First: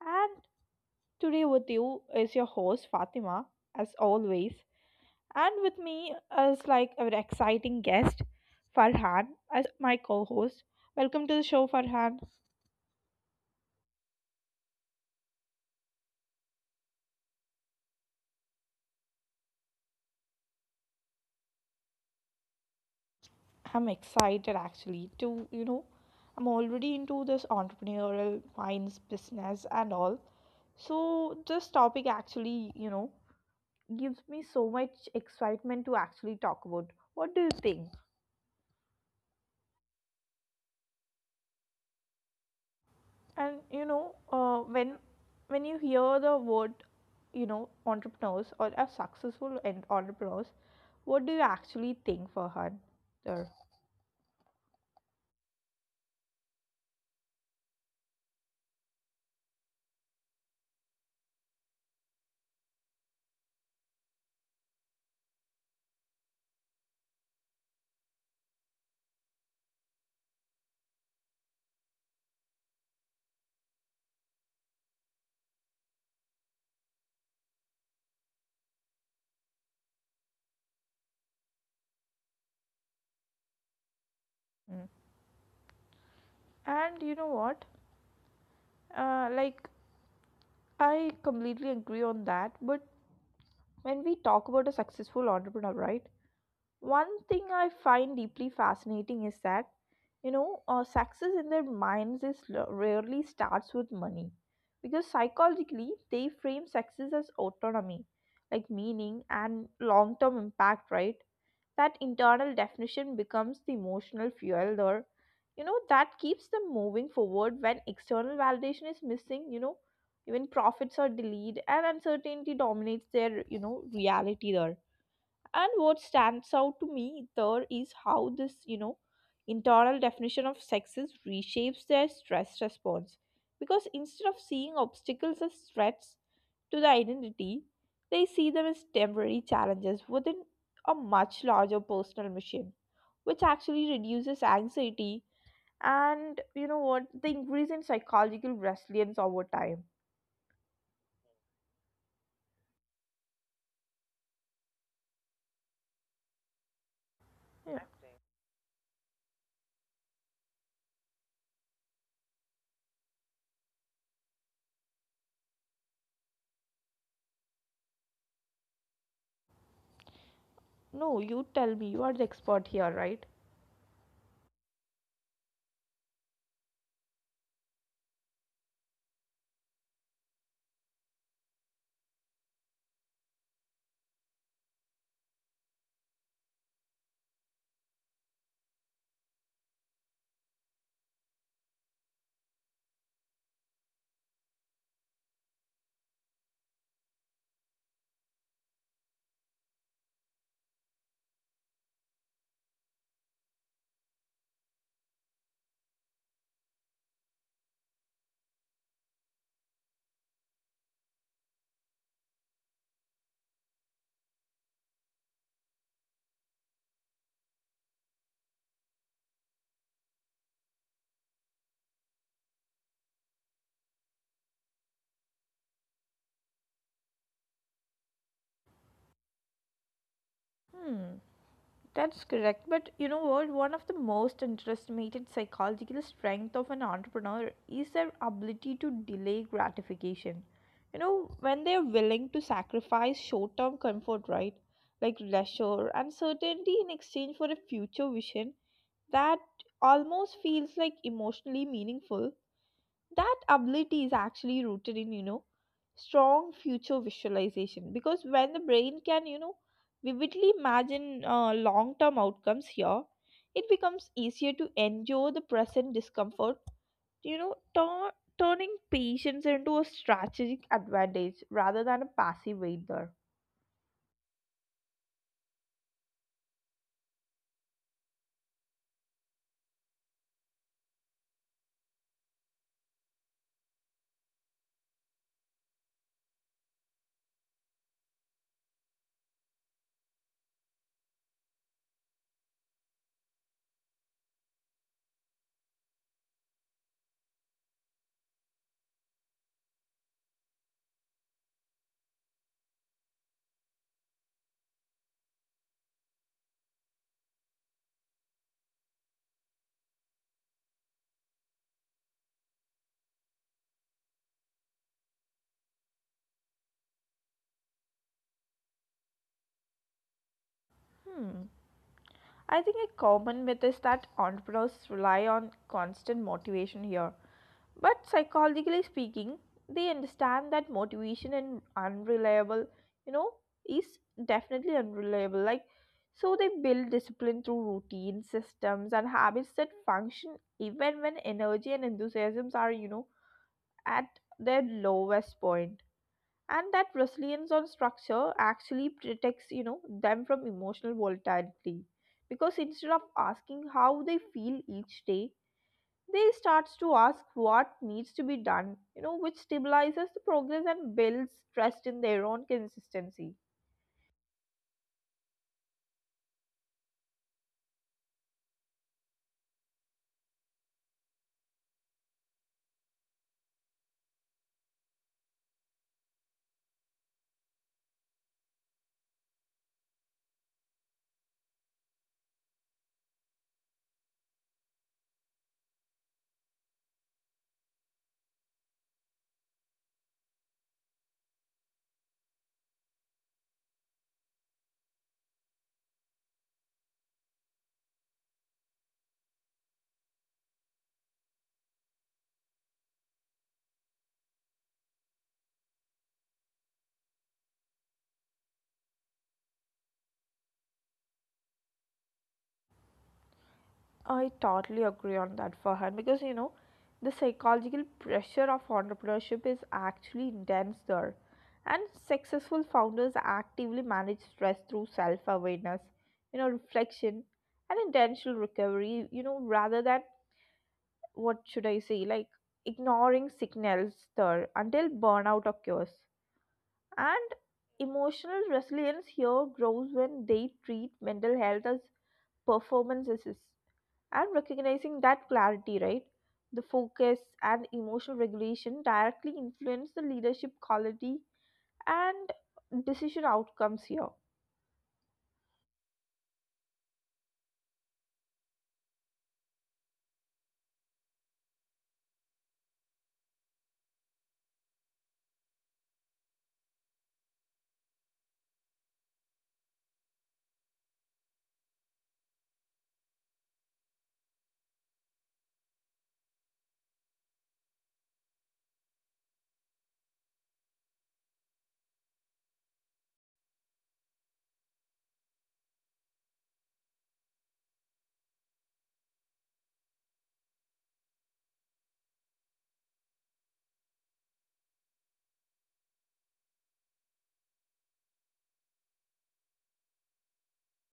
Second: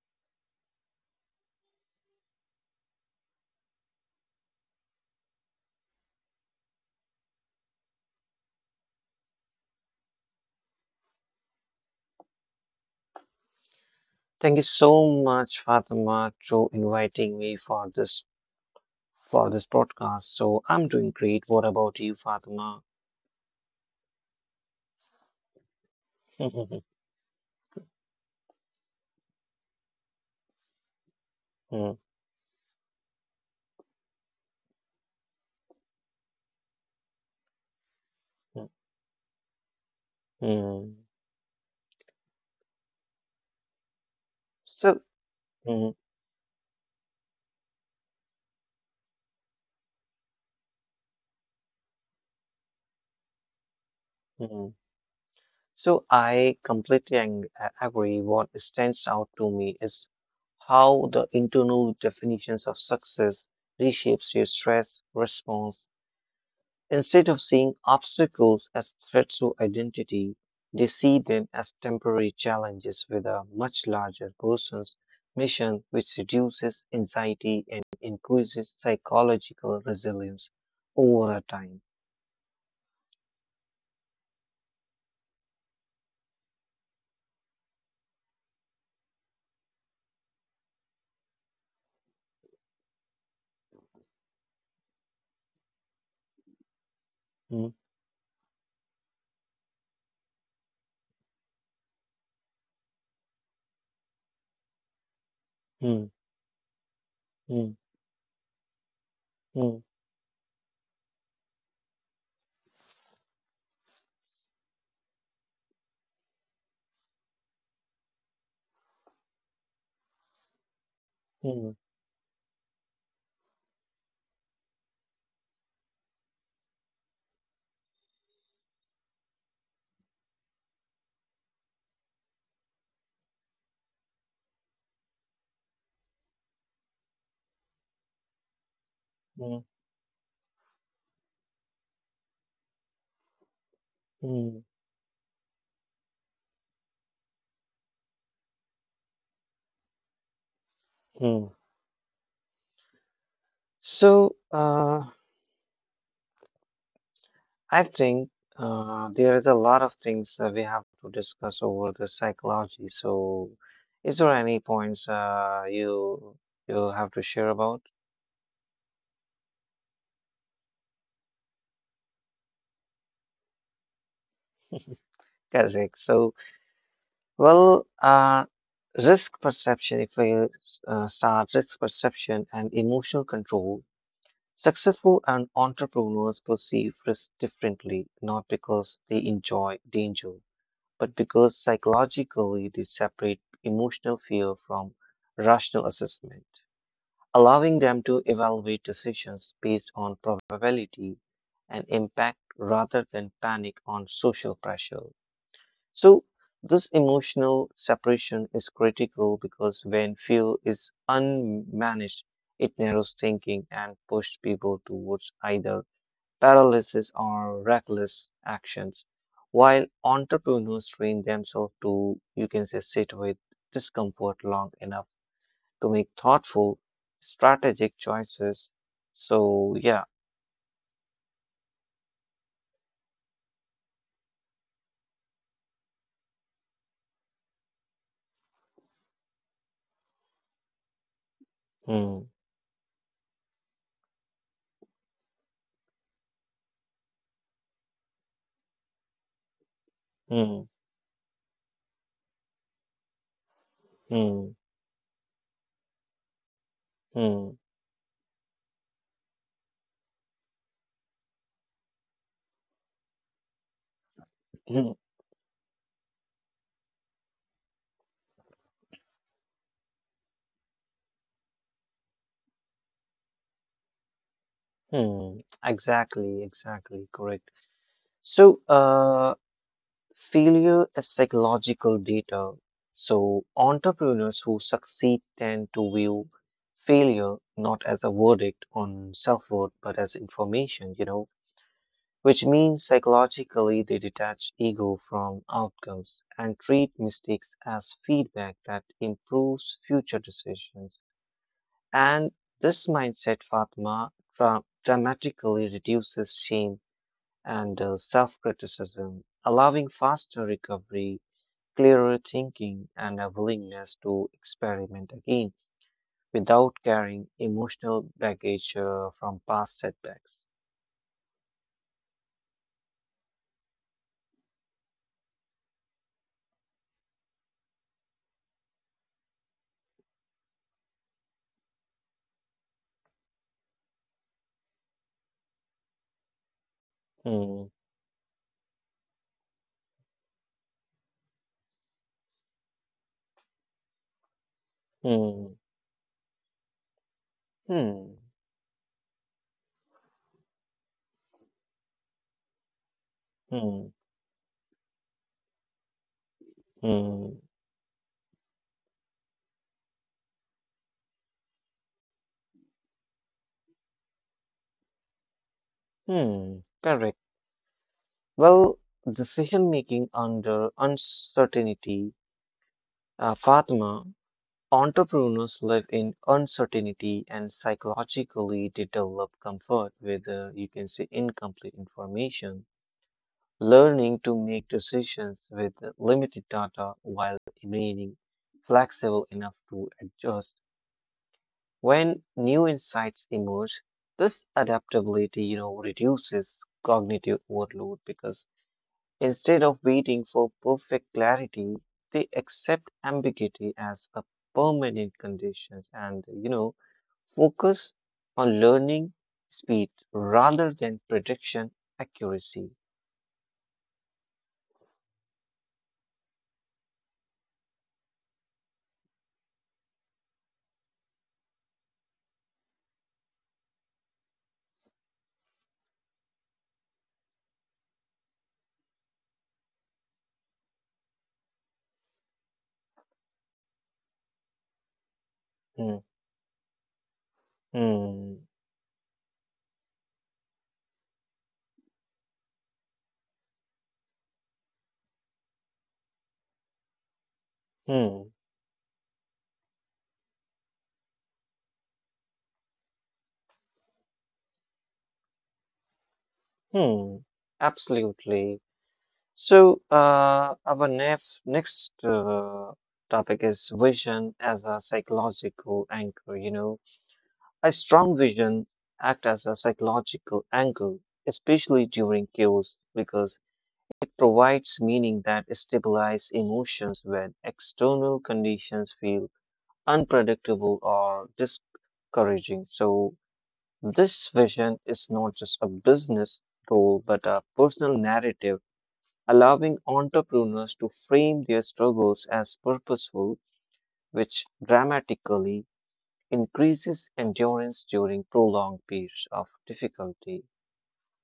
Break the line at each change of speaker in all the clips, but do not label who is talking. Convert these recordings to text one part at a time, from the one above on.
And today, with you is your host Fatima, as always. And with me is our exciting guest, Farhan, as my co host. Welcome to the show, Farhan.
Thank you so much, Fatima, to inviting me for this podcast. So I'm doing great. What about you, Fatima?
I'm excited actually to, I'm already into this entrepreneurial minds business and all. So, this
Mm.
topic actually, gives me so much excitement to actually talk about. What do you think?
Mm, mm.
And
So,
when
mm,
you hear the word, entrepreneurs or a successful entrepreneurs, what do you actually think, Farhan? There.
mm. So I completely agree. What stands out to me is how the internal definitions of success reshapes your stress response. Instead of seeing obstacles as threats to identity, they see them as temporary challenges with a much larger person's mission, which reduces anxiety and increases psychological resilience over a time.
And you know what? Uh, like I completely agree on that. But when we talk about a successful entrepreneur, right? One thing
Mm,
I find deeply fascinating is that, success in their minds is rarely starts with money, because
mm,
psychologically they frame success as
mm,
autonomy, like meaning
mm,
and long term impact, right? That internal definition becomes the emotional fuel, or that keeps them moving forward when external validation is missing, even profits are
mm,
delayed and uncertainty dominates their reality there. And what stands out to me there is how this, internal definition of success reshapes their stress response. Because instead of seeing obstacles as threats to the identity, they see them as
mm,
temporary challenges within a much larger personal mission, which actually
mm,
reduces anxiety and, the increase in psychological resilience over time.
mm. So, I
Yeah.
think there is a lot of things we have to discuss over the psychology. So, is there any points you have to share about?
No, you tell me, you are the expert here, right?
Correct. So, well, risk perception. If we start risk perception and emotional control, successful and entrepreneurs perceive risk differently, not because they enjoy danger, but because psychologically they separate emotional fear from rational assessment, allowing them to evaluate decisions based on probability and impact rather than panic on social pressure. So, this emotional separation is critical because when fear is unmanaged, it narrows thinking and pushes people towards either paralysis or reckless actions. While entrepreneurs train themselves to, you can say, sit with discomfort long enough to make thoughtful, strategic choices. So, yeah.
Hmm. That's correct. But you know what? One of the most underestimated psychological strength of an entrepreneur is their ability to delay gratification. You know, when they're
Hmm,
willing to sacrifice short term comfort, right? Like leisure and certainty in exchange for a future vision that
hmm,
almost feels like emotionally meaningful. That ability
hmm,
is actually rooted in strong future
hmm,
visualization, because when the brain can vividly imagine long term outcomes here, it becomes
hmm,
easier to endure the present discomfort, you know tur- turning patience into a strategic advantage rather than a passive wait there.
hmm. Exactly, exactly, correct. So, failure is psychological data. So, entrepreneurs who succeed tend to view failure not as a verdict on self worth, but as information, you know, which means psychologically they detach ego from outcomes and treat mistakes as feedback that improves future decisions. And this mindset, Fatma, dramatically reduces shame and self criticism, allowing faster recovery, clearer thinking, and a willingness to experiment again without carrying emotional baggage from past setbacks.
Hmm. I think a common myth is that entrepreneurs rely on constant motivation here. But psychologically speaking, they understand that motivation and unreliable, you know, is definitely unreliable. Like, so they build
Hmm,
discipline through routine systems and habits that function even when energy and enthusiasms are, at their
hmm,
lowest point. And that resilience
hmm,
on structure actually protects, them from emotional volatility. Because instead of
hmm.
asking how they feel each day, they
Mm,
starts to ask what needs to be done, which stabilizes the progress and builds trust in their own consistency.
hmm, correct. Well, decision making under uncertainty, Fatima, entrepreneurs live in uncertainty and psychologically they develop comfort with, you can say, incomplete information, learning to make decisions with limited data while remaining flexible enough to adjust. When new insights emerge, this adaptability, you know, reduces cognitive overload because instead of waiting for perfect clarity, they accept ambiguity as a permanent condition and, you know, focus on learning speed rather than prediction accuracy.
I totally agree on that, Farhan, because the psychological pressure of entrepreneurship is actually intense there, and successful founders actively manage stress through self-awareness, reflection and intentional recovery, rather than, what should I say, like ignoring signals there until
Hmm,
burnout occurs. And
hmm,
emotional resilience here grows when they treat mental health as performances and recognizing that clarity, right? The focus and
hmm,
emotional regulation directly influence the leadership quality and decision outcomes here.
hmm. Absolutely. So, our next topic is vision as a psychological anchor. A strong vision acts as a psychological anchor, especially during chaos, because it provides meaning that stabilizes emotions when external conditions feel unpredictable or discouraging. So, this vision is not just a business goal but a personal narrative, allowing entrepreneurs to frame their struggles as purposeful, which dramatically increases endurance during prolonged periods of difficulty.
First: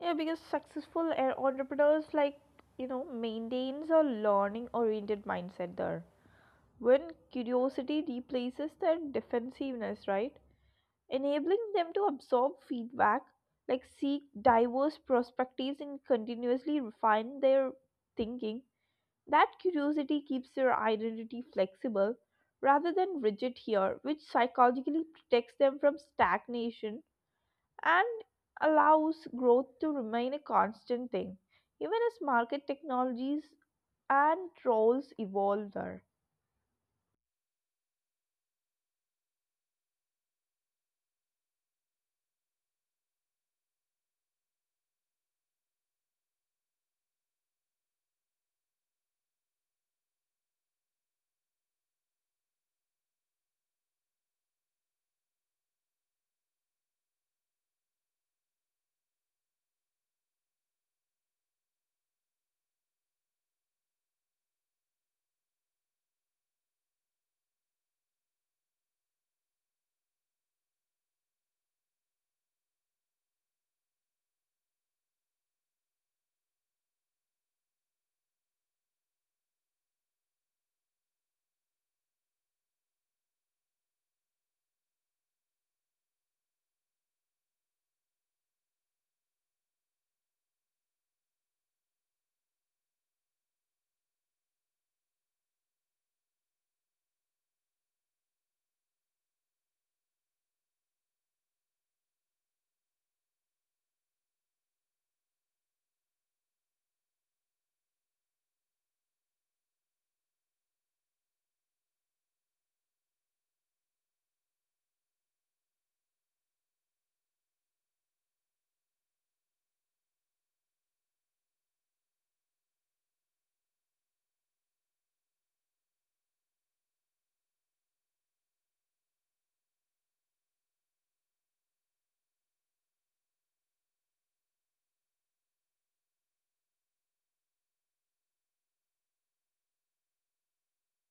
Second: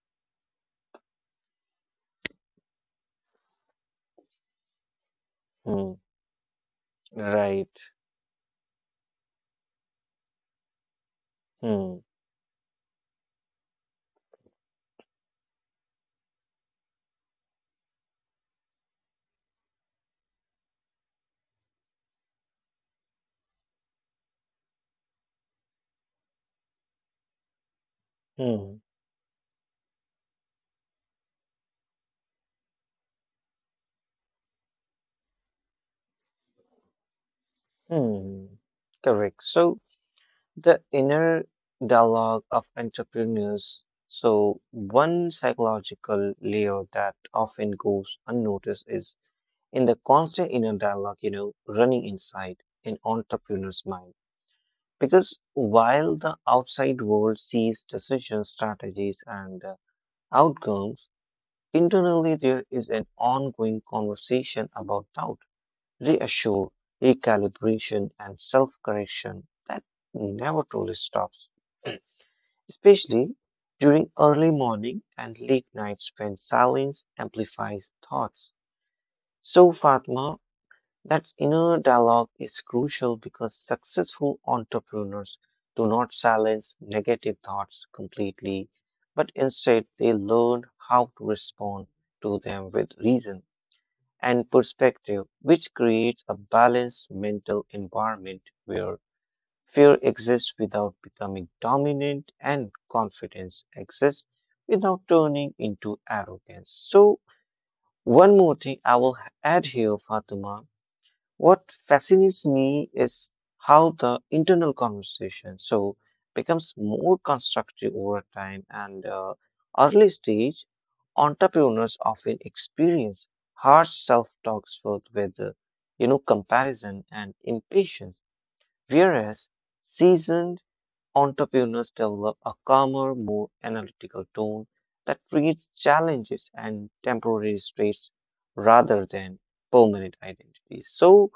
Yeah, because successful entrepreneurs, maintains a learning oriented mindset
Hmm,
there. When
right.
curiosity replaces their defensiveness, right? Enabling them
Hmm,
to absorb feedback, like seek diverse perspectives and continuously refine their thinking. That curiosity keeps their identity flexible rather than rigid here, which psychologically protects them from stagnation and
hmm,
allows growth to remain a constant thing, even as market technologies and roles evolve there.
hmm. Correct. So the inner dialogue of entrepreneurs. So one psychological layer that often goes unnoticed is in the constant inner dialogue, you know, running inside an entrepreneur's mind. Because while the outside world sees decisions, strategies, and outcomes, internally, there is an ongoing conversation about doubt, reassure, recalibration, and self correction that never truly stops, especially during early morning and late nights when silence amplifies thoughts. So, Fatma, that inner dialogue is crucial because successful entrepreneurs do not silence negative thoughts completely, but instead they learn how to respond to them with reason and perspective, which creates a balanced mental environment where fear exists without becoming dominant and confidence exists without turning into arrogance. So, one more thing I will add here, Fatima. What fascinates me is how the internal conversation so becomes more constructive over time and early stage entrepreneurs often experience harsh self-talks filled with comparison and impatience, whereas seasoned entrepreneurs develop a calmer more analytical tone that treats challenges and temporary states rather than permanent identities, so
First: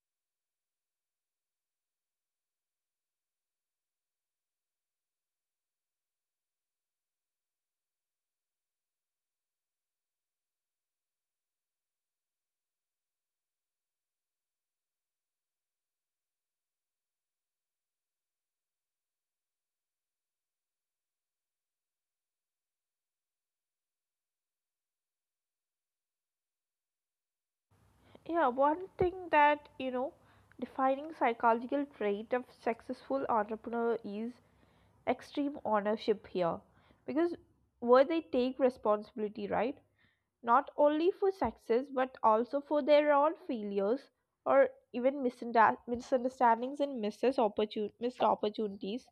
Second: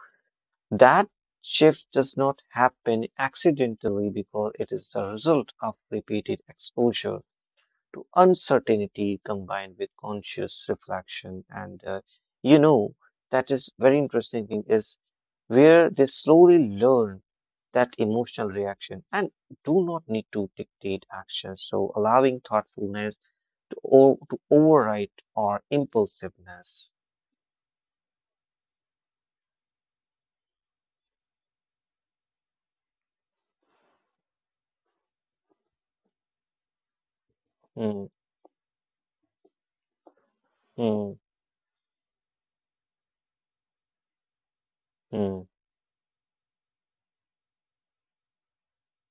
that shift does not happen accidentally because it is the result of repeated exposure to uncertainty combined with conscious reflection. And you know, that is very interesting thing is where they slowly learn that emotional reaction and do not need to dictate action, so allowing thoughtfulness to to override our impulsiveness.
Yeah, one thing that, defining psychological trait of successful entrepreneur is extreme ownership here. Because where
Hmm.
they take responsibility, right? Not only
Hmm.
for success, but also for their own failures or even
Hmm.
misunderstandings and misses missed opportunities,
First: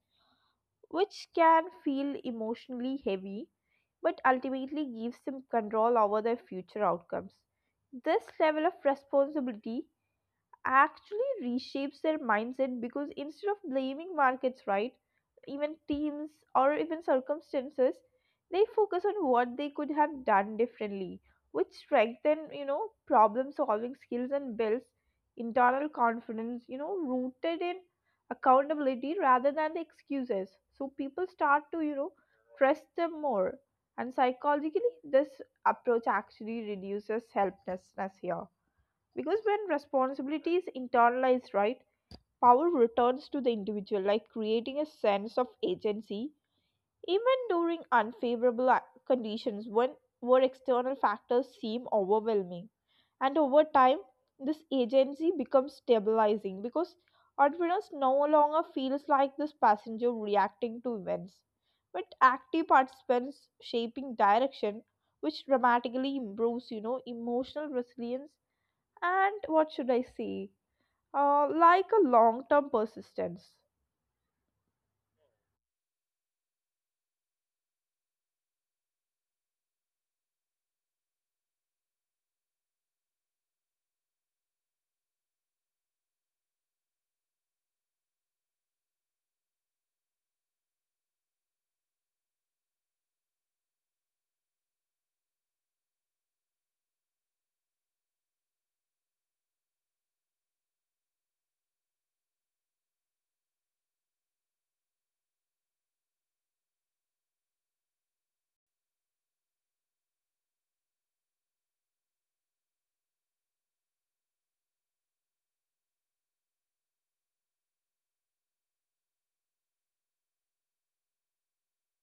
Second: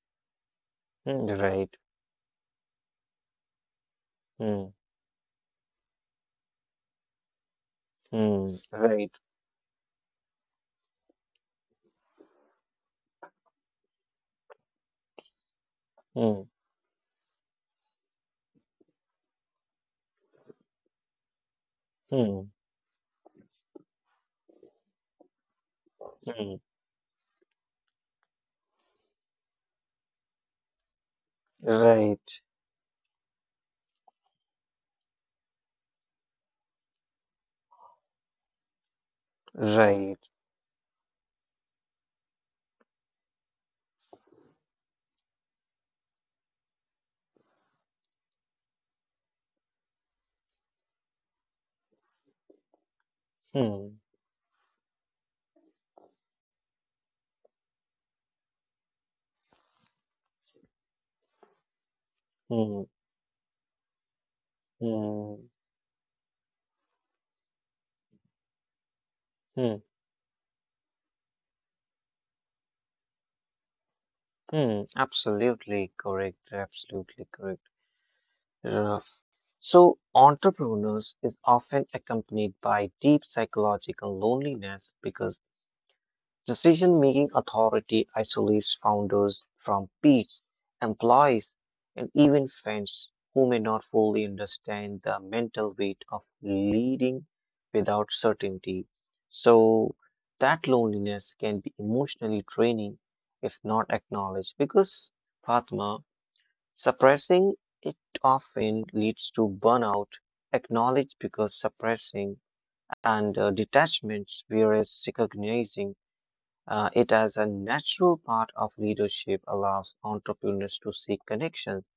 Hmm.
which can
Right.
feel emotionally heavy, but
Hmm.
ultimately gives them control over their future outcomes. This
Hmm.
level of
Right.
responsibility actually reshapes their mindset, because instead of blaming markets, right, even teams
Hmm.
or even circumstances, they focus on what they could have done differently, which strengthen,
Hmm.
problem solving skills and builds internal
Hmm.
confidence, rooted in accountability rather than the excuses. So people start to,
Right,
trust them more. And psychologically, this approach actually reduces helplessness here. Because when
right.
responsibility is internalized, right, power returns to the individual, like creating a sense of agency, even during unfavorable conditions when where external factors seem overwhelming. And over time,
Hmm.
this agency becomes stabilizing, because entrepreneurs no longer feels like this passenger reacting to events, but active
Hmm.
participants shaping direction, which
Hmm.
dramatically improves, emotional resilience and, what
Hmm.
should I say, like a long term persistence.
Hmm. Absolutely correct. Absolutely correct. Yeah. So, entrepreneurs is often accompanied by deep psychological loneliness because decision-making authority isolates founders from peers, employees, and even friends who may not fully understand the mental weight of leading without certainty. So that loneliness can be emotionally draining if not acknowledged because Fatma, suppressing it often leads to burnout, acknowledged because suppressing and detachments, whereas recognizing it as a natural part of leadership allows entrepreneurs to seek connections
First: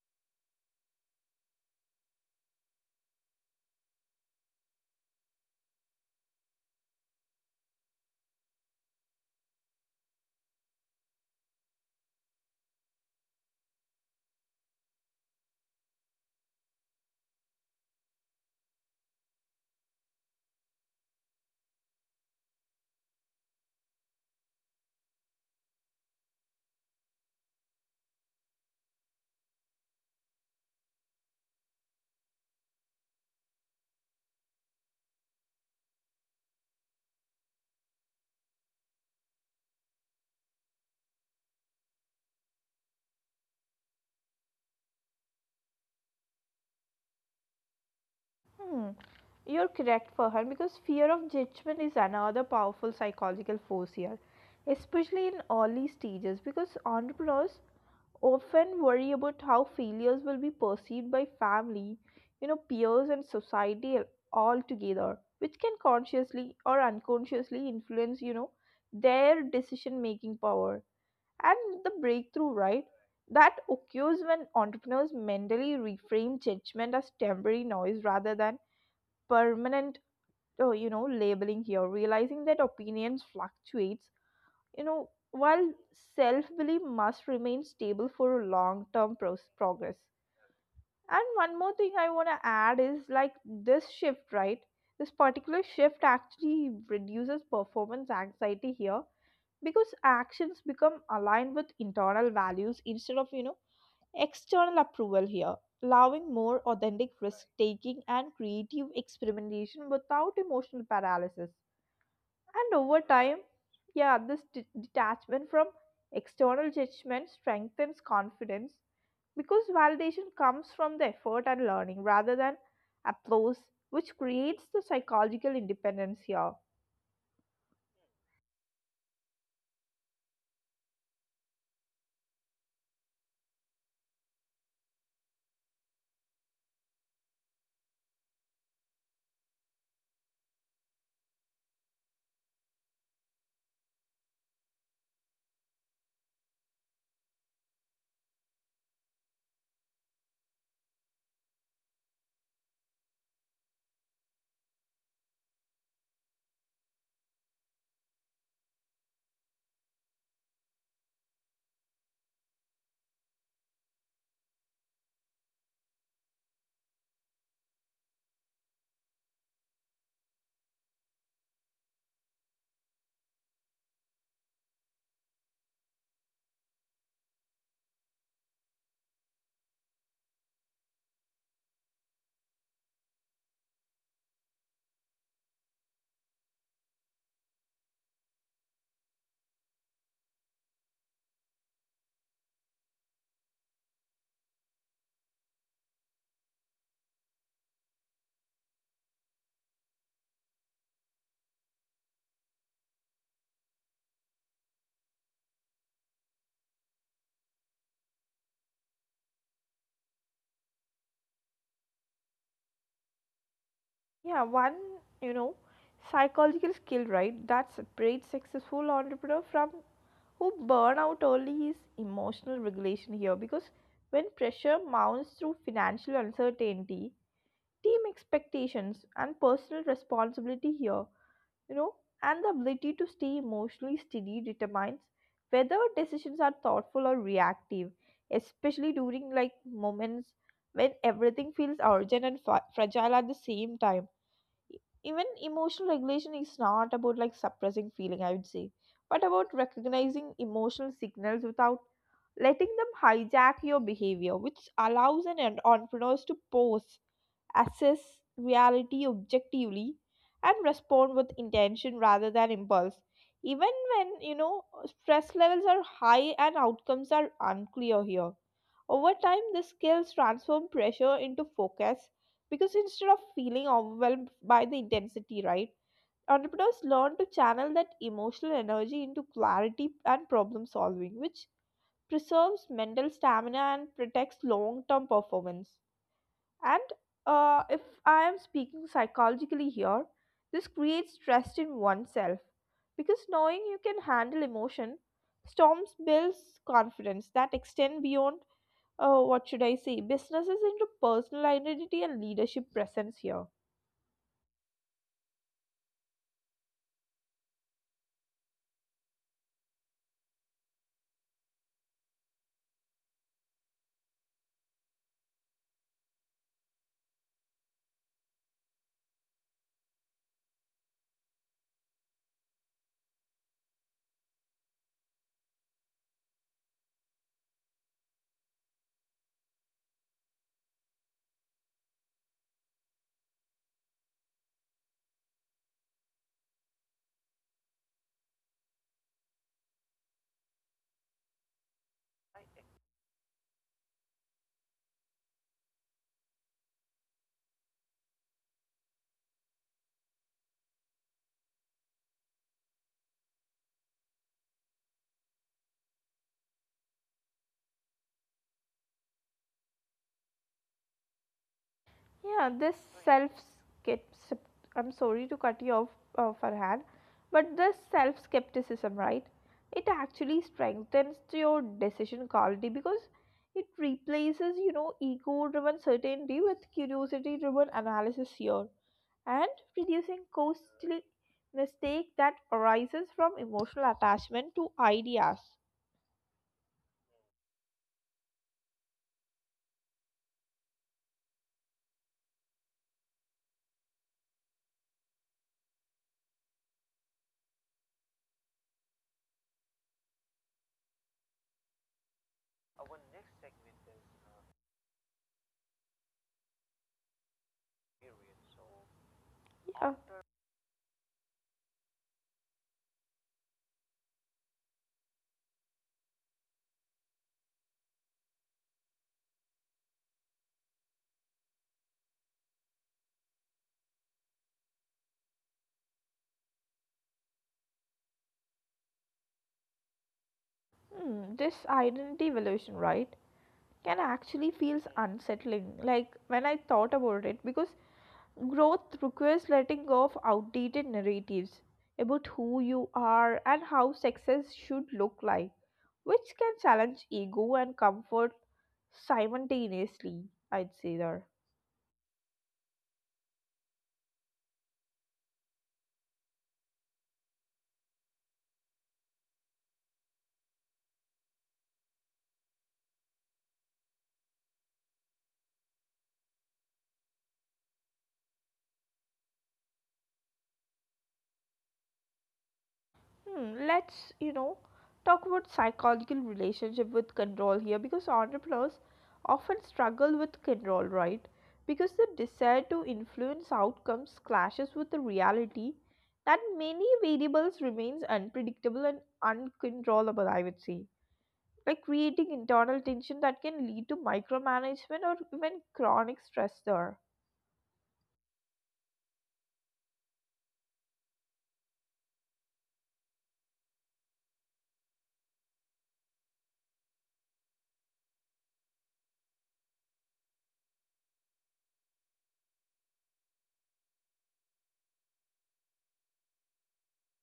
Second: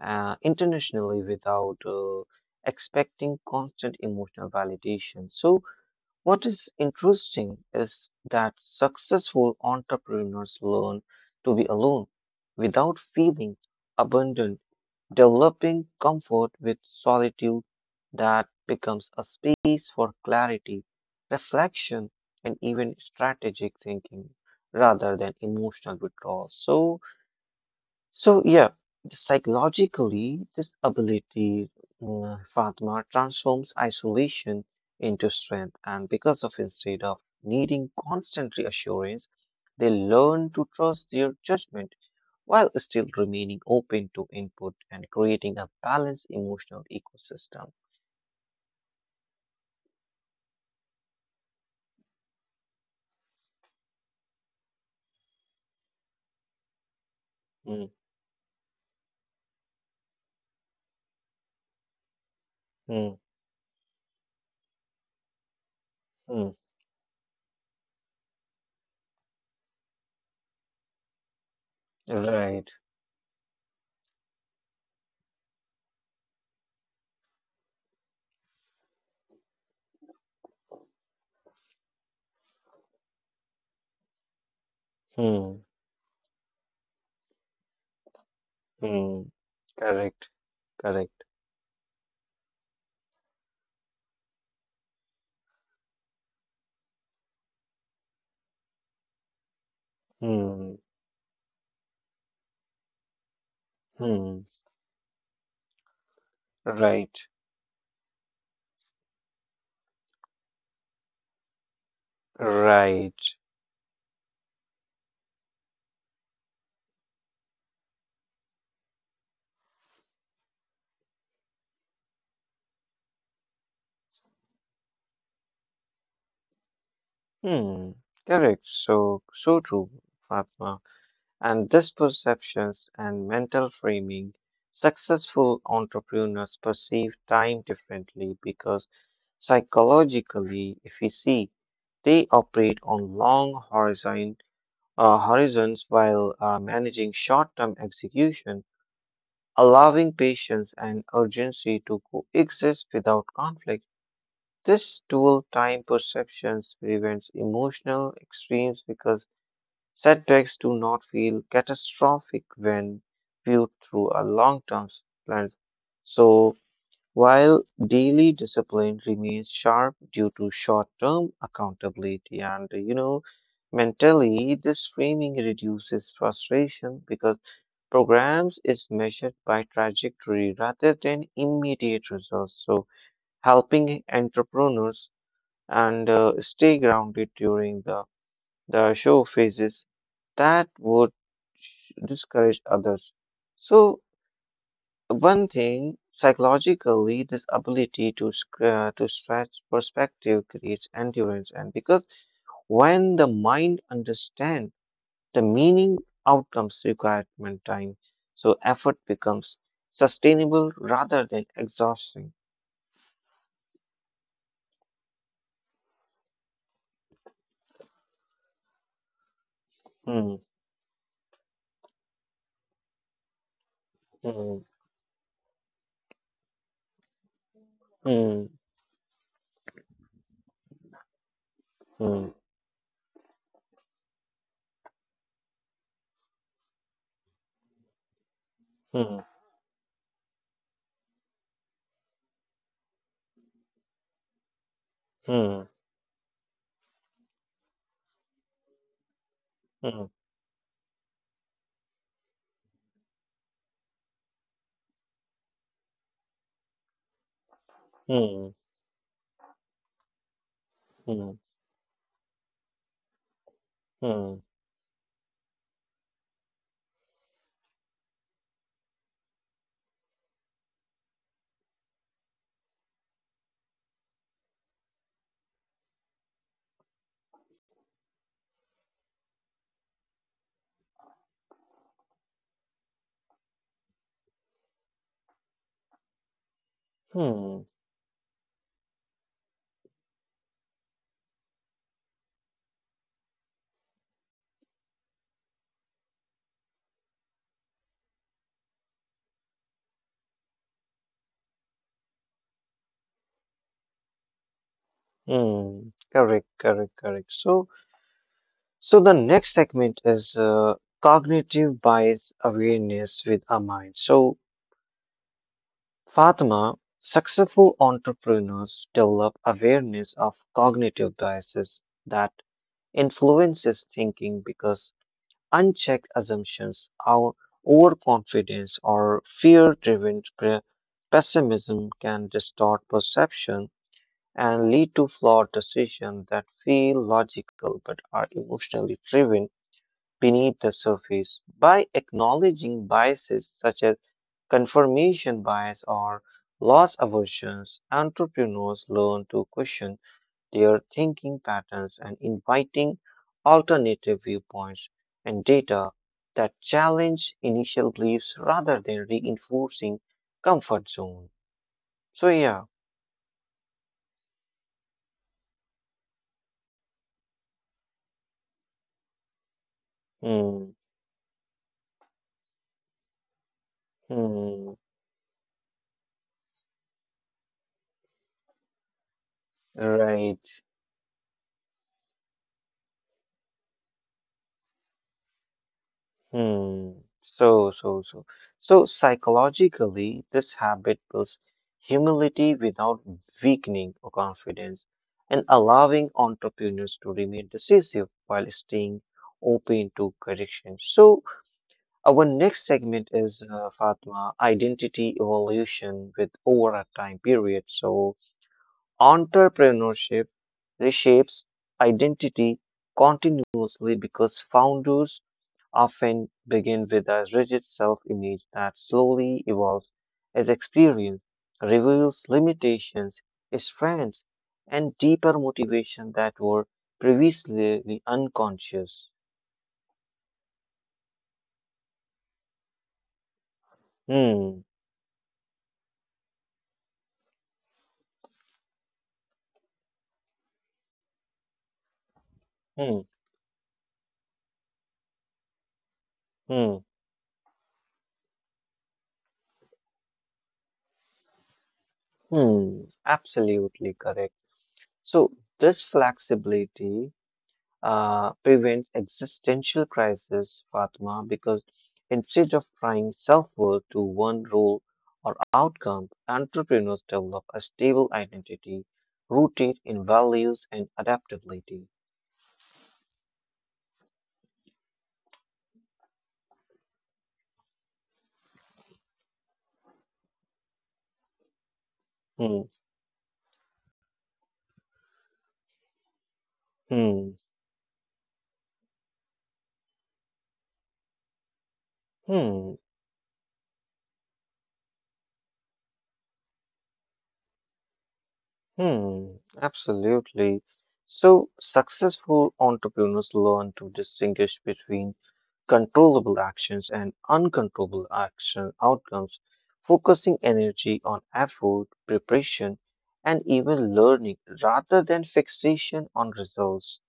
internationally without expecting constant emotional validation. So, what is interesting is that successful entrepreneurs learn to be alone without feeling abandoned, developing comfort with solitude that becomes a space for clarity, reflection, and even strategic thinking rather than emotional withdrawal. So, yeah, psychologically, this ability, Fatma, transforms isolation into strength, and because of instead of needing constant reassurance, they learn to trust their judgment while still remaining open to input and creating a balanced emotional ecosystem.
Hmm. You're correct, Farhan, because fear of judgment is another powerful psychological force here, especially in early stages, because entrepreneurs
Mm,
often worry about how failures will be perceived by family, peers,
mm,
and society altogether, which can consciously
mm.
or unconsciously influence, their decision making power. And the breakthrough,
Right.
right? That occurs when entrepreneurs mentally reframe judgment as temporary noise rather than permanent, labeling here, realizing that opinions fluctuates,
Mm,
while self-belief must remain stable for
mm.
progress.
Correct.
And
Correct.
one more thing I want to add is like this shift, right? This particular shift actually reduces performance anxiety here, because actions
Mm,
become aligned with internal values instead of
mm.
external approval here, allowing more authentic
Right.
risk taking and creative experimentation without emotional paralysis. And over
Right.
time, yeah, this detachment from external judgment strengthens confidence, because validation comes from the effort and learning rather than applause, which creates the psychological independence here.
Mm. Correct. So true, Fatma. And this perceptions and mental framing, successful entrepreneurs perceive time differently because psychologically, if we see they operate on long horizons while managing short-term execution, allowing patience and urgency to coexist without conflict. This dual time perception prevents emotional extremes because setbacks do not feel catastrophic when viewed through a long-term lens. So while daily discipline remains sharp due to short-term accountability and, you know, mentally, this framing reduces frustration because programs is measured by trajectory rather than immediate results. So helping entrepreneurs and stay grounded during the show phases that would discourage others. So one thing, psychologically, this ability to stretch perspective creates endurance, and because when the mind understands the meaning, outcomes, requirement, time, so effort becomes sustainable rather than exhausting.
Yeah, one, you know, psychological skill, right, that separates successful entrepreneur from
Hmm,
who burn out early is emotional regulation here, because when
hmm,
pressure mounts through financial uncertainty, team
hmm,
expectations and personal responsibility here, you know, and the
hmm,
ability to stay emotionally steady determines whether decisions are thoughtful or reactive, especially during
hmm,
like moments when everything feels urgent and fragile at the same time. E- Even emotional
hmm,
regulation is not about like suppressing feeling, I would say, but about
hmm,
recognizing emotional signals without letting them hijack your behavior, which allows an entrepreneur to pause, assess
hmm,
reality objectively and respond with
hmm,
intention rather than impulse, even when
hmm,
stress levels are high and outcomes are unclear here. Over time, the skills transform pressure into focus, because instead of feeling overwhelmed by the intensity, right, entrepreneurs learn to channel that emotional energy into clarity and problem solving, which preserves mental stamina and protects long term performance. And if
hmm,
I am speaking psychologically here, this creates trust in oneself, because knowing you can handle emotion storms builds confidence that extend beyond, what should I say, businesses into personal identity and leadership presence here.
hmm. Correct, correct, correct. So. So the next segment is cognitive bias awareness with a mind. So Fatima, successful entrepreneurs develop awareness of cognitive biases that influences thinking because unchecked assumptions, our overconfidence or fear-driven pessimism can distort perception and lead to flawed decisions that feel logical but are emotionally driven beneath the surface. By acknowledging biases such as confirmation bias or loss aversions, entrepreneurs learn to question their thinking patterns and inviting alternative viewpoints and data that challenge initial beliefs rather than reinforcing comfort zone.
Yeah,
So
this
yeah,
self skepticism. I'm sorry to cut you off, Farhan, but this self skepticism, right? It actually
hmm,
strengthens your decision quality because it replaces,
hmm,
ego driven certainty with curiosity driven analysis here, and reducing
right.
costly mistake that arises from emotional attachment to ideas.
Hmm. So. So psychologically, this habit builds humility without weakening or confidence and allowing entrepreneurs to remain decisive while staying open to correction. So, our next segment is Fatma, identity evolution with over a time period. So,
Yeah,
entrepreneurship reshapes identity continuously because founders often begin with a rigid self image that slowly evolves as experience reveals limitations, strengths, and deeper motivation that were previously unconscious.
hmm, this identity evolution, right? Can actually feels
Hmm,
unsettling, like when I thought about it, because growth requires letting go of outdated narratives about who you
hmm,
are and how success should look like, which can
hmm,
challenge ego and comfort simultaneously, I'd say there.
hmm, absolutely correct. So, this flexibility prevents existential crisis, Fatma, because instead of trying self worth to one role or outcome, entrepreneurs develop a stable identity rooted in values and adaptability.
Hmm, let's talk about psychological relationship with control here, because entrepreneurs often struggle with control, right, because the desire
Hmm,
to influence outcomes clashes with the reality that many
hmm,
variables remains unpredictable and uncontrollable, I would say, like creating internal
hmm.
tension that can lead to micromanagement or even chronic stress there.
Hmm, absolutely. So, successful entrepreneurs learn to distinguish between controllable actions and uncontrollable action outcomes, focusing energy on effort, preparation, and even learning rather than fixation on results.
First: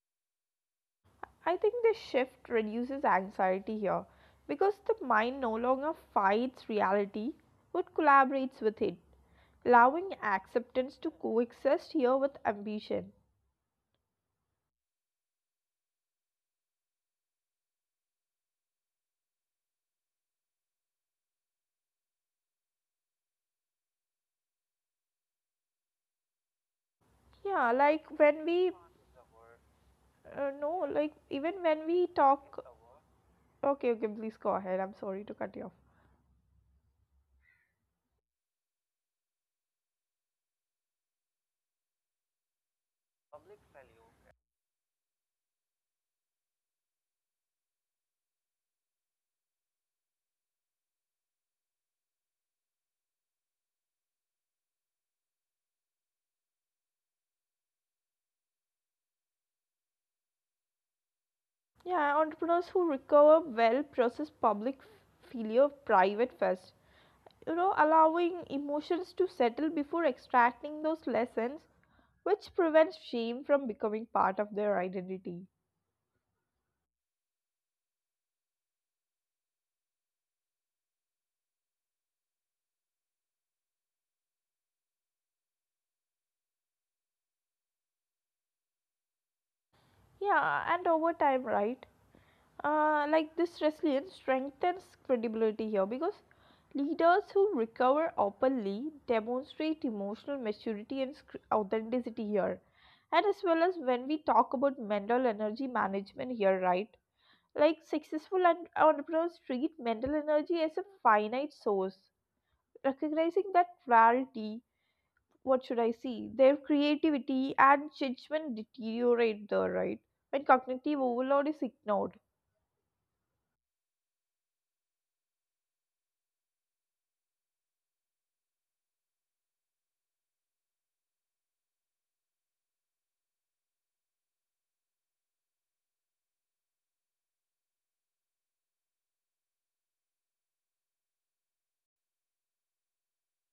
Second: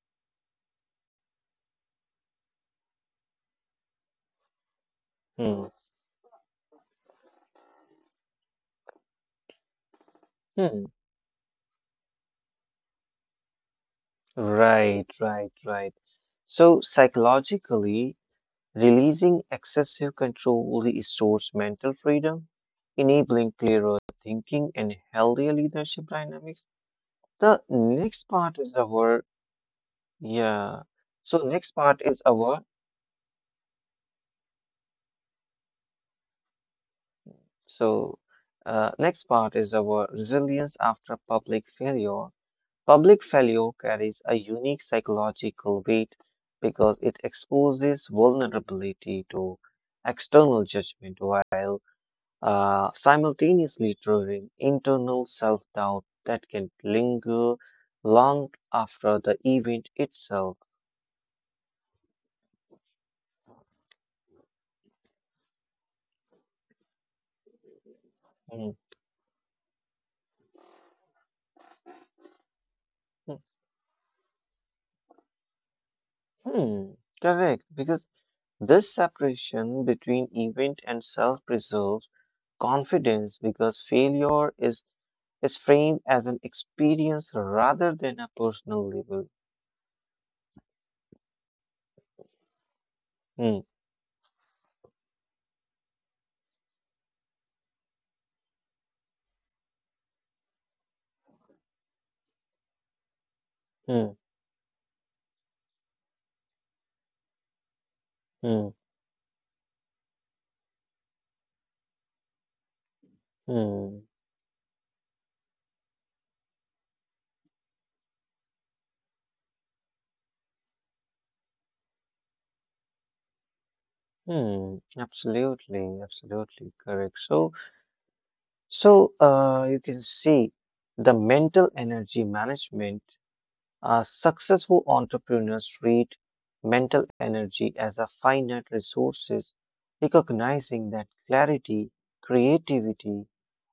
I think this shift reduces anxiety here, because the mind no
Hmm.
longer fights reality but collaborates with it, allowing
Hmm.
acceptance to coexist here with ambition.
Right, right, right. So, psychologically, releasing excessive control restores mental freedom, enabling clearer thinking and healthier leadership dynamics. The
Yeah, like
next part
when
is
we
our, Yeah.
no, like
so
even
next
when
part is
we
our,
talk. Okay, okay, please go ahead. I'm sorry to cut you off.
so Next part is our resilience after public failure. Public failure carries a unique psychological weight because it exposes vulnerability to external judgment while simultaneously triggering internal self doubt that can linger long after the event itself.
Yeah, entrepreneurs who recover well process public failure private first. You know, allowing
Mhm.
emotions to settle before extracting those lessons, which prevents
Hmm,
shame from becoming part of their identity.
hmm, correct, because this separation between event and self preserves confidence because failure is framed as an experience rather than a personal label.
Yeah, and over time, right?
Hmm,
This resilience strengthens credibility here, because leaders who recover openly demonstrate emotional maturity and authenticity here. And as well as
hmm,
when we talk about mental energy management here, right? Like successful
hmm,
entrepreneurs treat mental energy as a finite source, recognizing that
hmm,
rarity, what should I see? Their creativity and judgment deteriorate there, right? When cognitive overload is ignored.
hmm. Absolutely, absolutely correct. So, you can see the mental energy management. Successful entrepreneurs treat mental energy as a finite resources, recognizing that clarity, creativity,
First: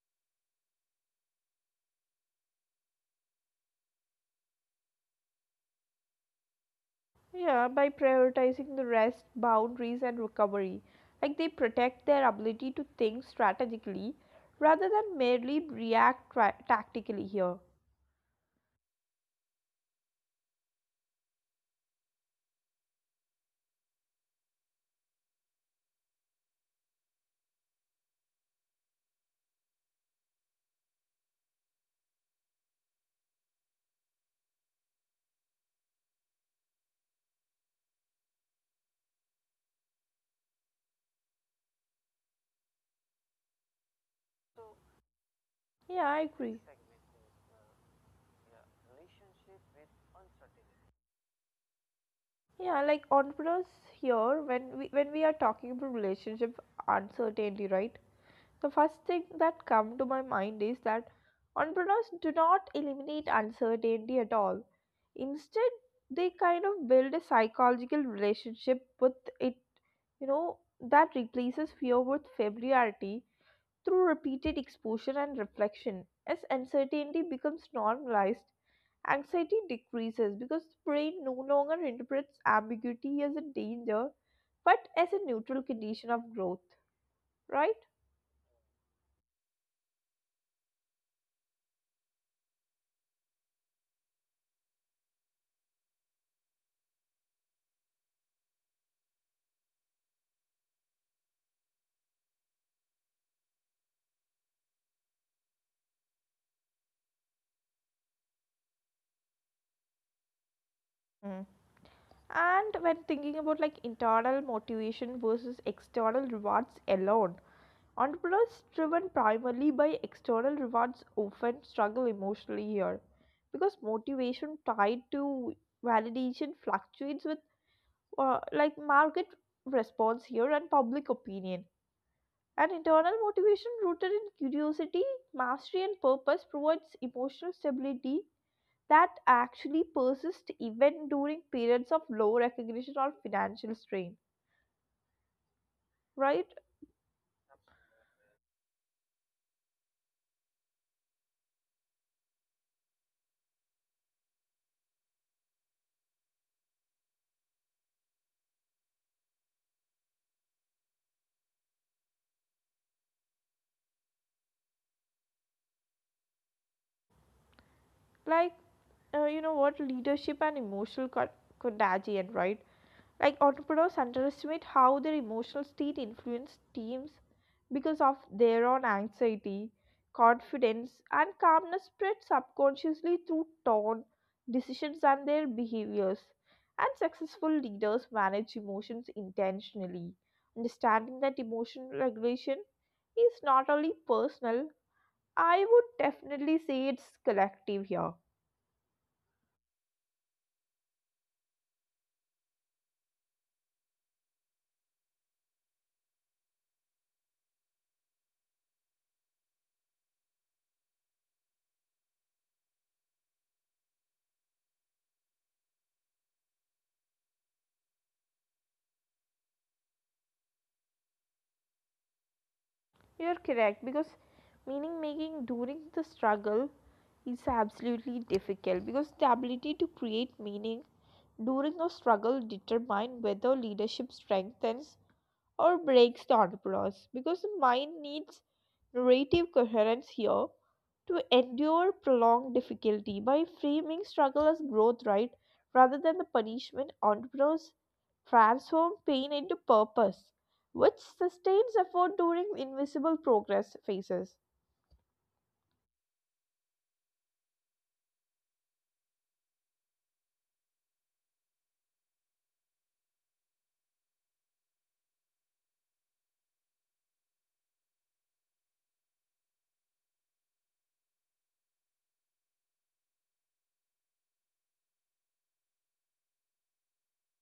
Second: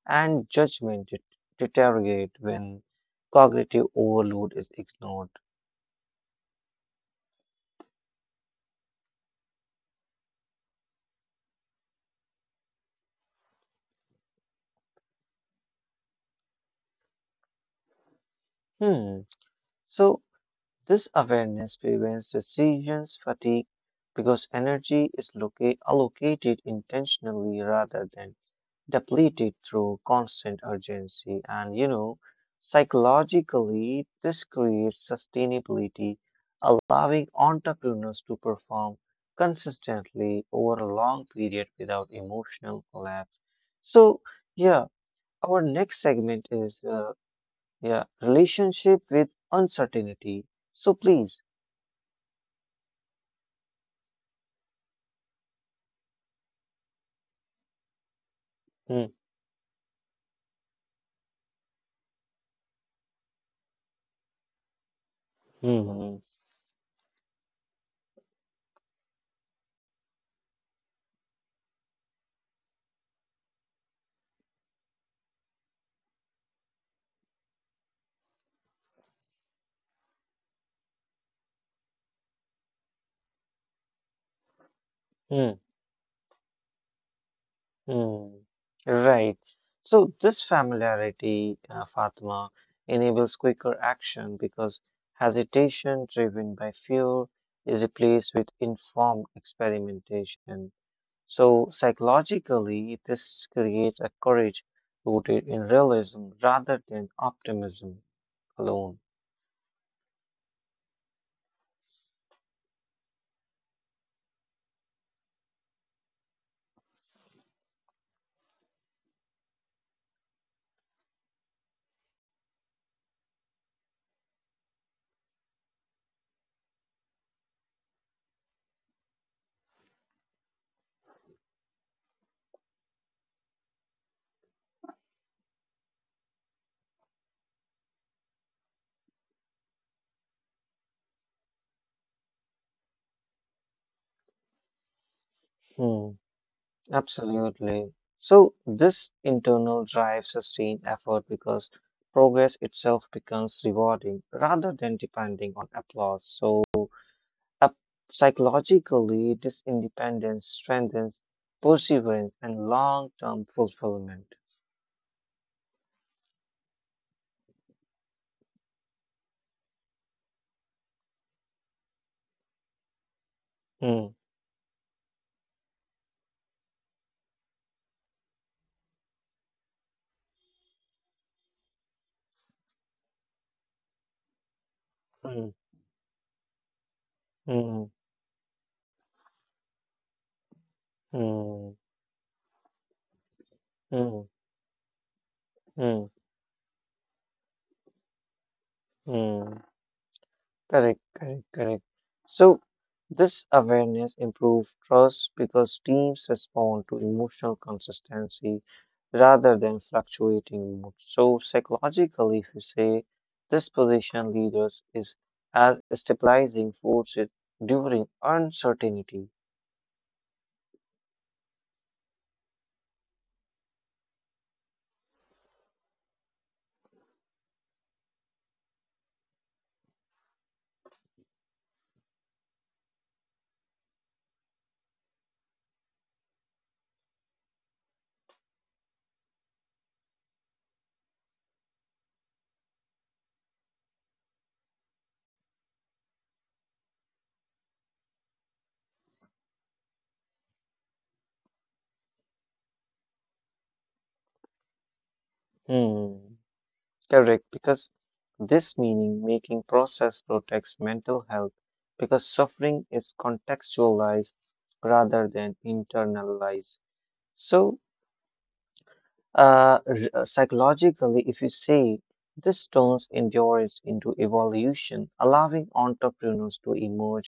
and judgment deteriorate when cognitive overload is ignored.
Yeah, by prioritizing the rest, boundaries, and recovery. Like they protect their ability to think strategically rather than merely react tactically here.
Hmm. So this awareness prevents decisions fatigue because energy is allocated intentionally rather than depleted through constant urgency. And you know, psychologically, this creates sustainability, allowing entrepreneurs to perform consistently over a long period without emotional collapse. So, yeah, our
Yeah,
next
I
segment
agree.
is yeah, relationship with uncertainty. So, please.
Yeah, like entrepreneurs here, when we are talking about relationship uncertainty, right? The first
Hmm,
thing that come to my mind is that entrepreneurs do not eliminate uncertainty at all. Instead,
hmm, hmm,
they kind of build a psychological relationship with it, that replaces fear with familiarity through repeated exposure and reflection. As uncertainty becomes normalized, anxiety decreases because the brain no longer interprets ambiguity as a danger but as a neutral
hmm.
condition of growth, right?
Hmm. Right. So this familiarity, Fatima, enables quicker action because hesitation driven by fear is replaced with informed experimentation. So psychologically, this creates a courage rooted in realism rather than optimism alone.
And when thinking about like internal motivation versus external rewards alone, entrepreneurs driven primarily by external rewards often struggle emotionally here because motivation tied to validation fluctuates with like market response here and public opinion. And internal motivation rooted in curiosity, mastery, and purpose provides emotional stability that actually persist even during periods of low recognition or financial strain,
Hmm.
right?
Absolutely. So this internal drive sustains effort because progress itself becomes rewarding rather than depending on applause. So up- psychologically, this independence strengthens perseverance and long-term fulfillment.
Like what, leadership and emotional contagion, right? Like entrepreneurs
Mm,
underestimate how their emotional state influences teams because of their own anxiety, confidence, and calmness spread subconsciously through tone, decisions, and their
mm,
behaviors. And successful
mm,
leaders manage emotions intentionally, understanding that
mm,
emotional regulation is not only
mm,
personal, I
mm,
would
mm.
definitely say it's collective here.
Mm. Correct, correct, correct. So, this awareness improves trust because teams respond to emotional consistency rather than fluctuating mood. So, psychologically, if you say this position leaders is as stabilizing force it during uncertainty.
You're correct, because meaning making during the struggle is absolutely difficult because the ability to create meaning during a struggle determine whether leadership strengthens or breaks the entourage, because the mind needs narrative coherence here to endure prolonged difficulty. By framing struggle as growth, right, rather than the punishment, entrepreneurs transform pain into purpose, which sustains effort during invisible progress phases.
Hmm, correct, because this meaning making process protects mental health because suffering is contextualized rather than internalized. So, psychologically, if you say this turns endurance into evolution, allowing entrepreneurs to emerge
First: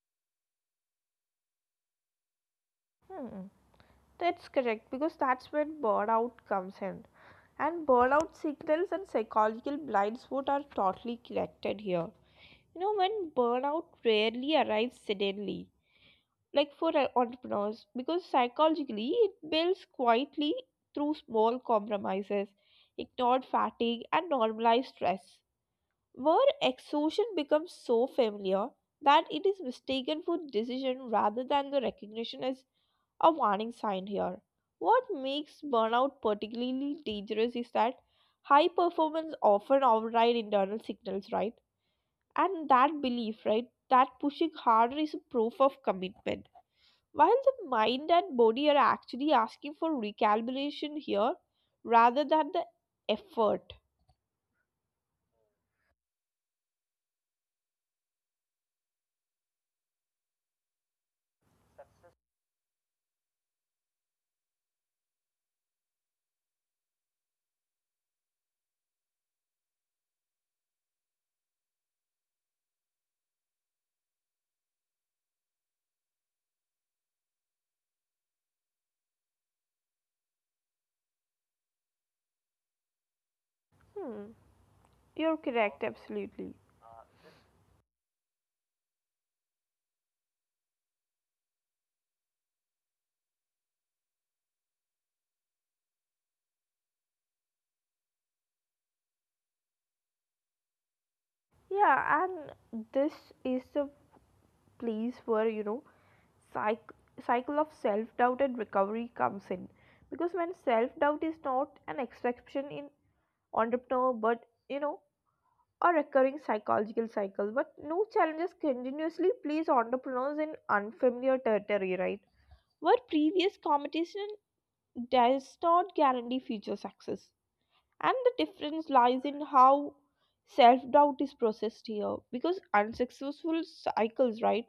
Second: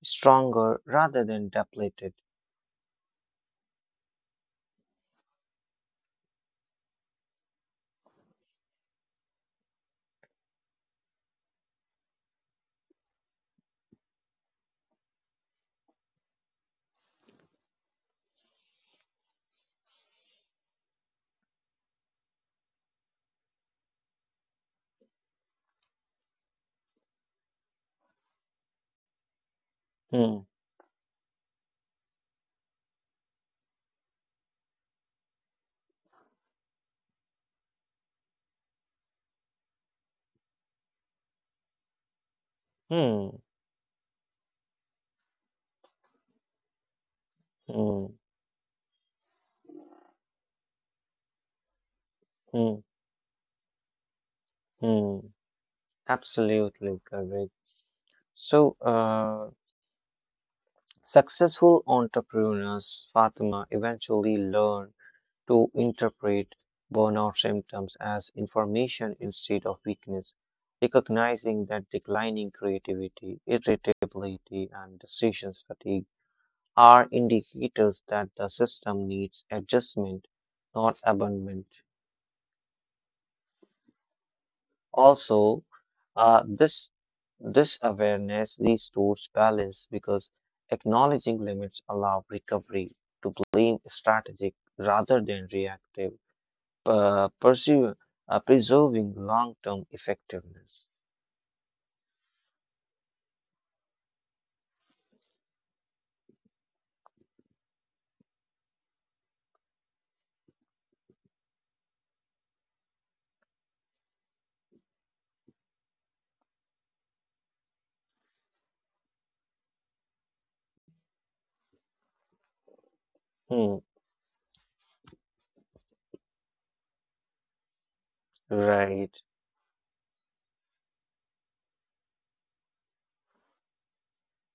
stronger rather than depleted.
Hmm. That's correct, because that's when burnout comes in, and burnout signals and psychological blind spot are totally connected here. When burnout rarely arrives suddenly, like for our entrepreneurs, because psychologically it builds quietly through small compromises, ignored fatigue, and normalized stress. Where exhaustion becomes so familiar that it is mistaken for
Hmm,
decision rather than the recognition as a warning sign here. What makes burnout particularly dangerous is that high performance often override internal signals, right? And that
hmm,
belief, right, that pushing harder is a proof of commitment, while the mind
hmm,
and body are actually asking for recalibration here rather than the
hmm,
effort.
hmm. Absolutely correct. So, successful entrepreneurs, Fatima, eventually learn to interpret burnout symptoms as information instead of weakness, recognizing that declining creativity, irritability, and decisions fatigue are indicators that the system needs adjustment, not abandonment.
Hmm, you're
Also,
correct,
uh,
absolutely.
this this awareness restores balance because acknowledging limits allow recovery to blame strategic rather than reactive pursue, preserving long-term effectiveness.
Yeah, and this is the place where psych- cycle of self doubt and recovery comes in, because when self doubt is not an exception in entrepreneur, but a recurring psychological cycle. But no challenges continuously place entrepreneurs in unfamiliar territory, right? Where previous
Hmm,
competition does not guarantee future success. And the difference
right,
lies in how self doubt is processed here. Because unsuccessful cycles, right,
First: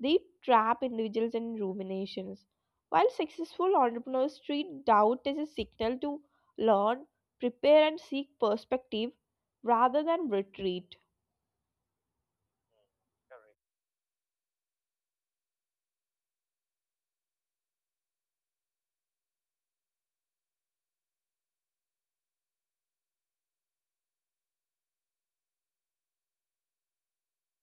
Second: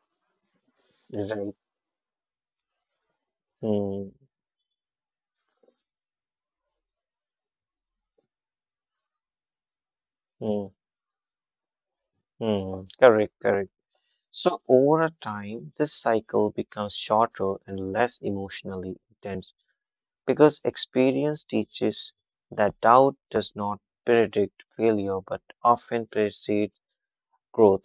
they trap individuals
right.
in ruminations, while successful
Hmm,
entrepreneurs treat doubt as a signal to learn, prepare, and seek perspective rather than
hmm,
retreat.
hmm. Correct, correct. So over time, this cycle becomes shorter and less emotionally intense because experience teaches that doubt does not predict failure but often precedes growth.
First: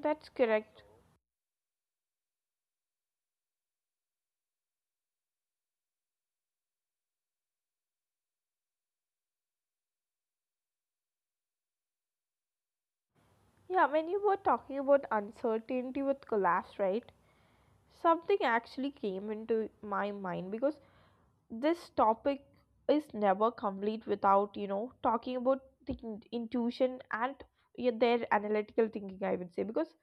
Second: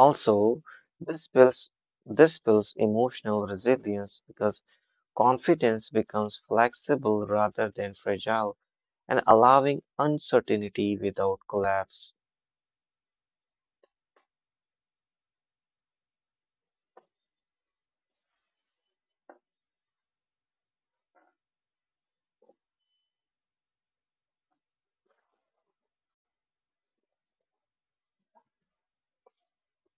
That's correct.
this builds this builds emotional resilience because confidence becomes flexible rather than fragile and allowing uncertainty without collapse.
Yeah, when you were talking about uncertainty with collapse, right? Something actually came into my mind because this topic is never complete without talking about the intuition and, yeah, their analytical thinking, I would say. Because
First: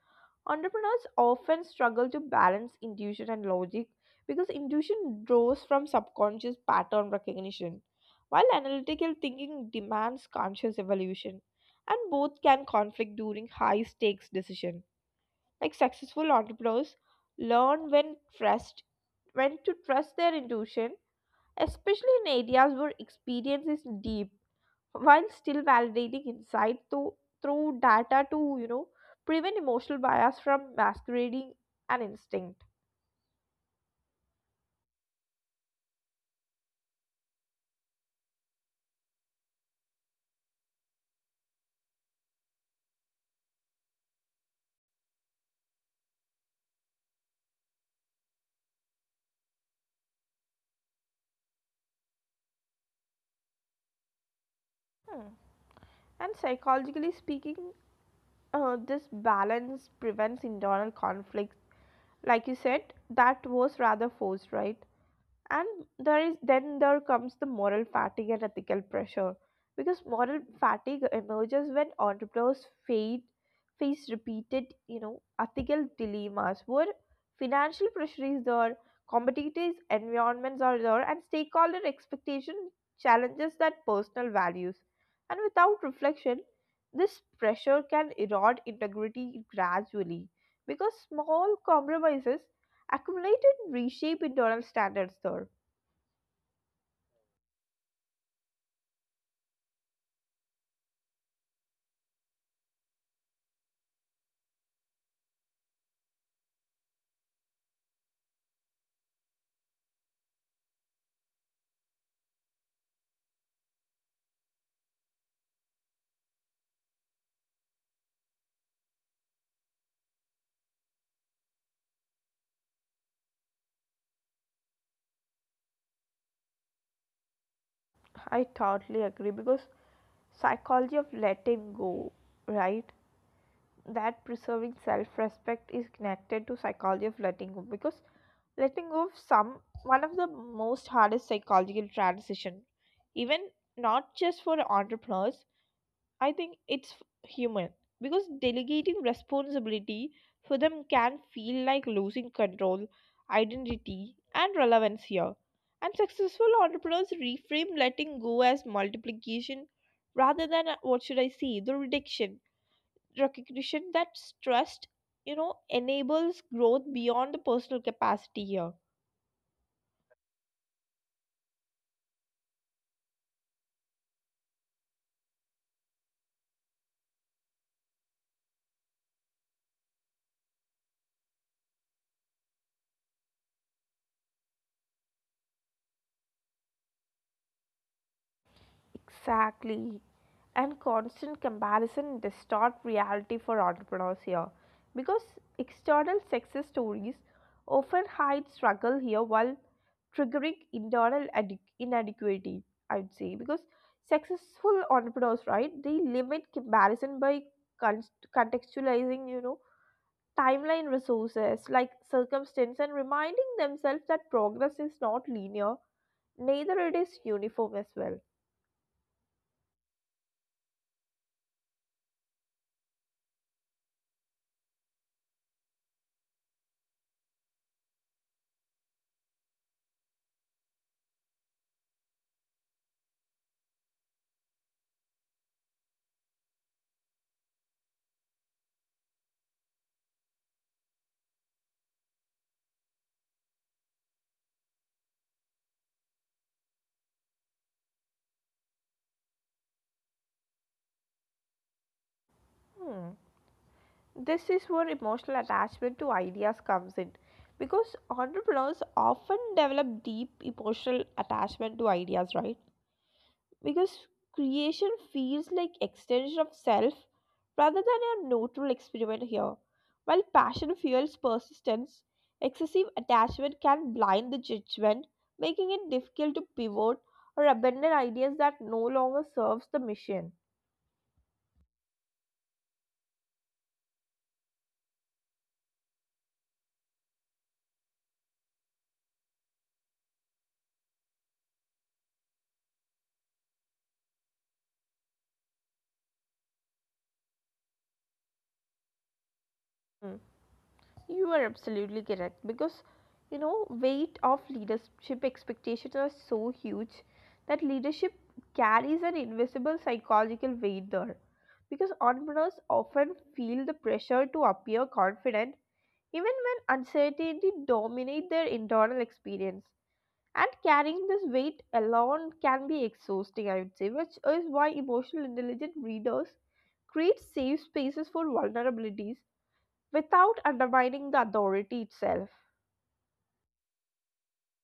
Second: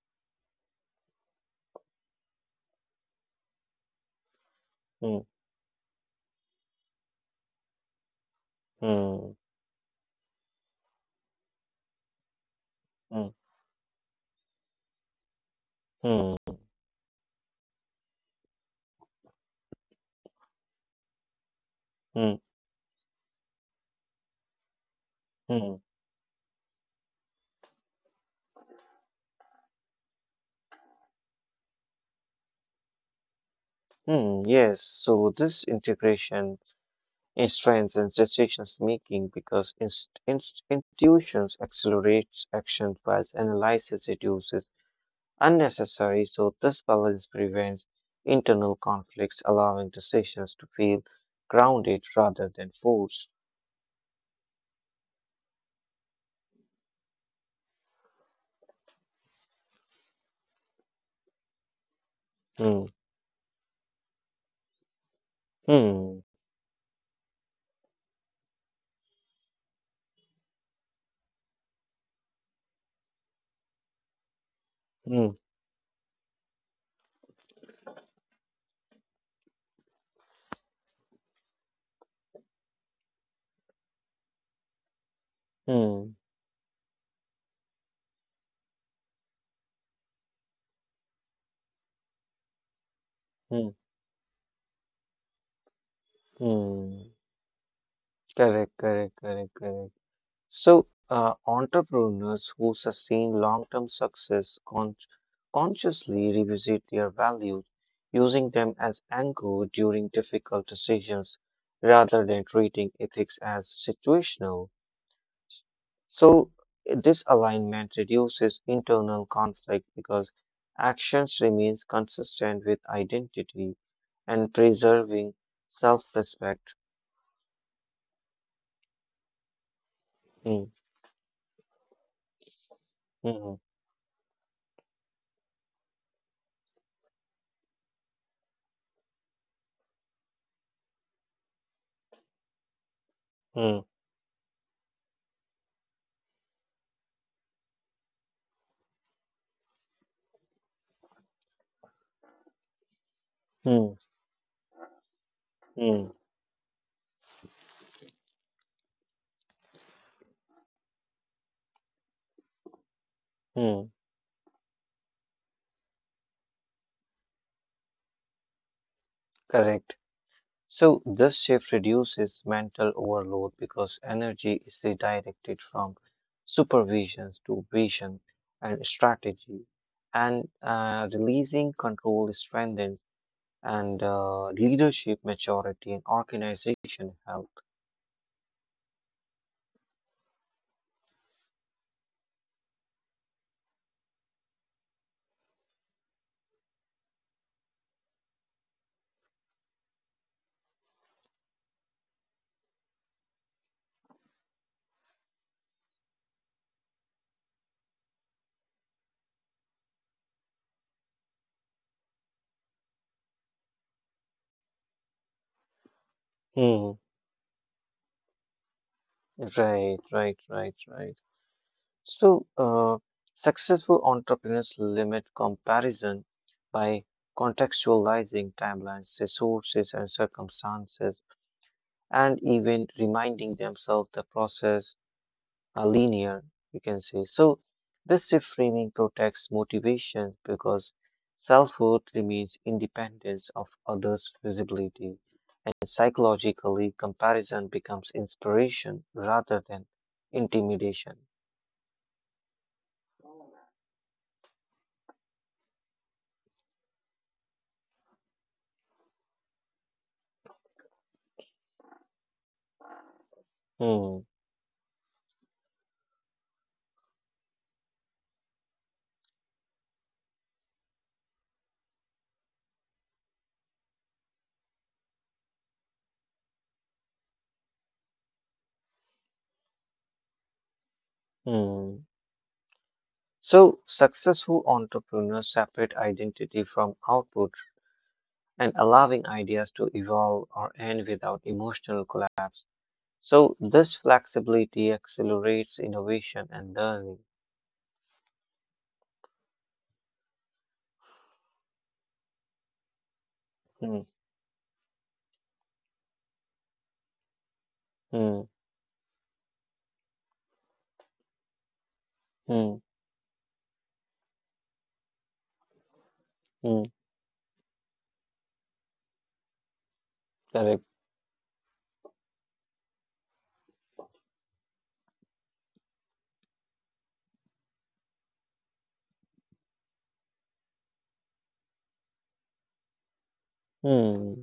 entrepreneurs often struggle to balance intuition and logic, because intuition
Hmm,
draws from subconscious pattern recognition while analytical
hmm,
thinking demands conscious evolution, and both can conflict
hmm,
during high stakes decision. Like, successful
hmm,
entrepreneurs learn when to trust their intuition, especially in
hmm,
areas where experience is deep, while still
hmm,
validating insight to, through data, to prevent emotional bias from masquerading an instinct.
hmm. Yes, so this integration in strengths and decisions making because intuitions accelerates action whilst analysis reduces unnecessary. So this balance prevents internal conflicts, allowing decisions to feel grounded rather than forced.
Hmm. And psychologically speaking, this balance prevents internal conflicts, like you
Hmm.
said, that was rather forced, right? And there
Hmm.
is, then there comes the moral fatigue and ethical pressure, because moral fatigue emerges when face repeated
Hmm.
ethical dilemmas where financial pressure is there, competitive environments are there, and stakeholder expectation challenges that personal values. And without
Hmm.
reflection, this pressure can erode integrity gradually, because small compromises accumulated
Hmm.
reshape internal standards there.
Hmm. Correct, correct, correct, correct. So, entrepreneurs who sustain long-term success consciously revisit their values, using them as anchor during difficult decisions rather than treating ethics as situational. So, this alignment reduces internal conflict because actions remains consistent with identity and preserving self-respect.
I totally agree, because
Mm,
psychology of letting go, right?
mm,
That preserving self-respect is connected to psychology of letting go, because letting go of some one of the most hardest psychological transition, even
mm,
not just for entrepreneurs, I think it's human, because delegating responsibility for them can feel like losing control, identity,
mm,
and relevance here. And
mm,
successful entrepreneurs reframe letting go as multiplication rather than, what should I say, the reduction, recognition
mm.
that trust, enables growth beyond the personal capacity here.
Correct. So this shift reduces mental overload because energy is redirected from supervision to vision and strategy, and releasing control strengthens and leadership maturity and organization health.
Exactly. And constant comparison distort reality for entrepreneurs here, because external success stories often hide struggle here while triggering internal inadequacy, I would say. Because successful entrepreneurs, right, they limit comparison by con- contextualizing, timeline resources like circumstance and reminding themselves that progress is not linear, neither it
Hmm.
is uniform as well.
Right, right, right, right. So, successful entrepreneurs limit comparison by contextualizing timelines, resources, and circumstances, and even reminding themselves the process are linear, you can say. So, this reframing protects motivation because self worth remains independence of others' visibility, and psychologically, comparison becomes inspiration rather than intimidation.
Hmm. This is where emotional attachment to ideas comes in, because entrepreneurs often develop deep emotional attachment to ideas, right? Because
Hmm.
creation feels like extension of self rather than a neutral experiment here. While passion fuels persistence, excessive attachment can blind the judgment, making it difficult to pivot or abandon ideas that no longer serves the mission.
Hmm. So, successful entrepreneurs separate identity from output and allowing ideas to evolve or end without emotional collapse. So, this flexibility accelerates innovation and learning.
You are absolutely correct, because
Hmm,
weight of leadership expectations are so huge that leadership
hmm,
carries an invisible psychological weight there, because entrepreneurs
hmm,
often feel the pressure to appear confident even when
hmm,
uncertainty dominates their internal experience, and
correct.
carrying this weight alone can be exhausting, I would say, which is why emotional intelligent readers create safe spaces for vulnerabilities without undermining the authority itself.
Hmm,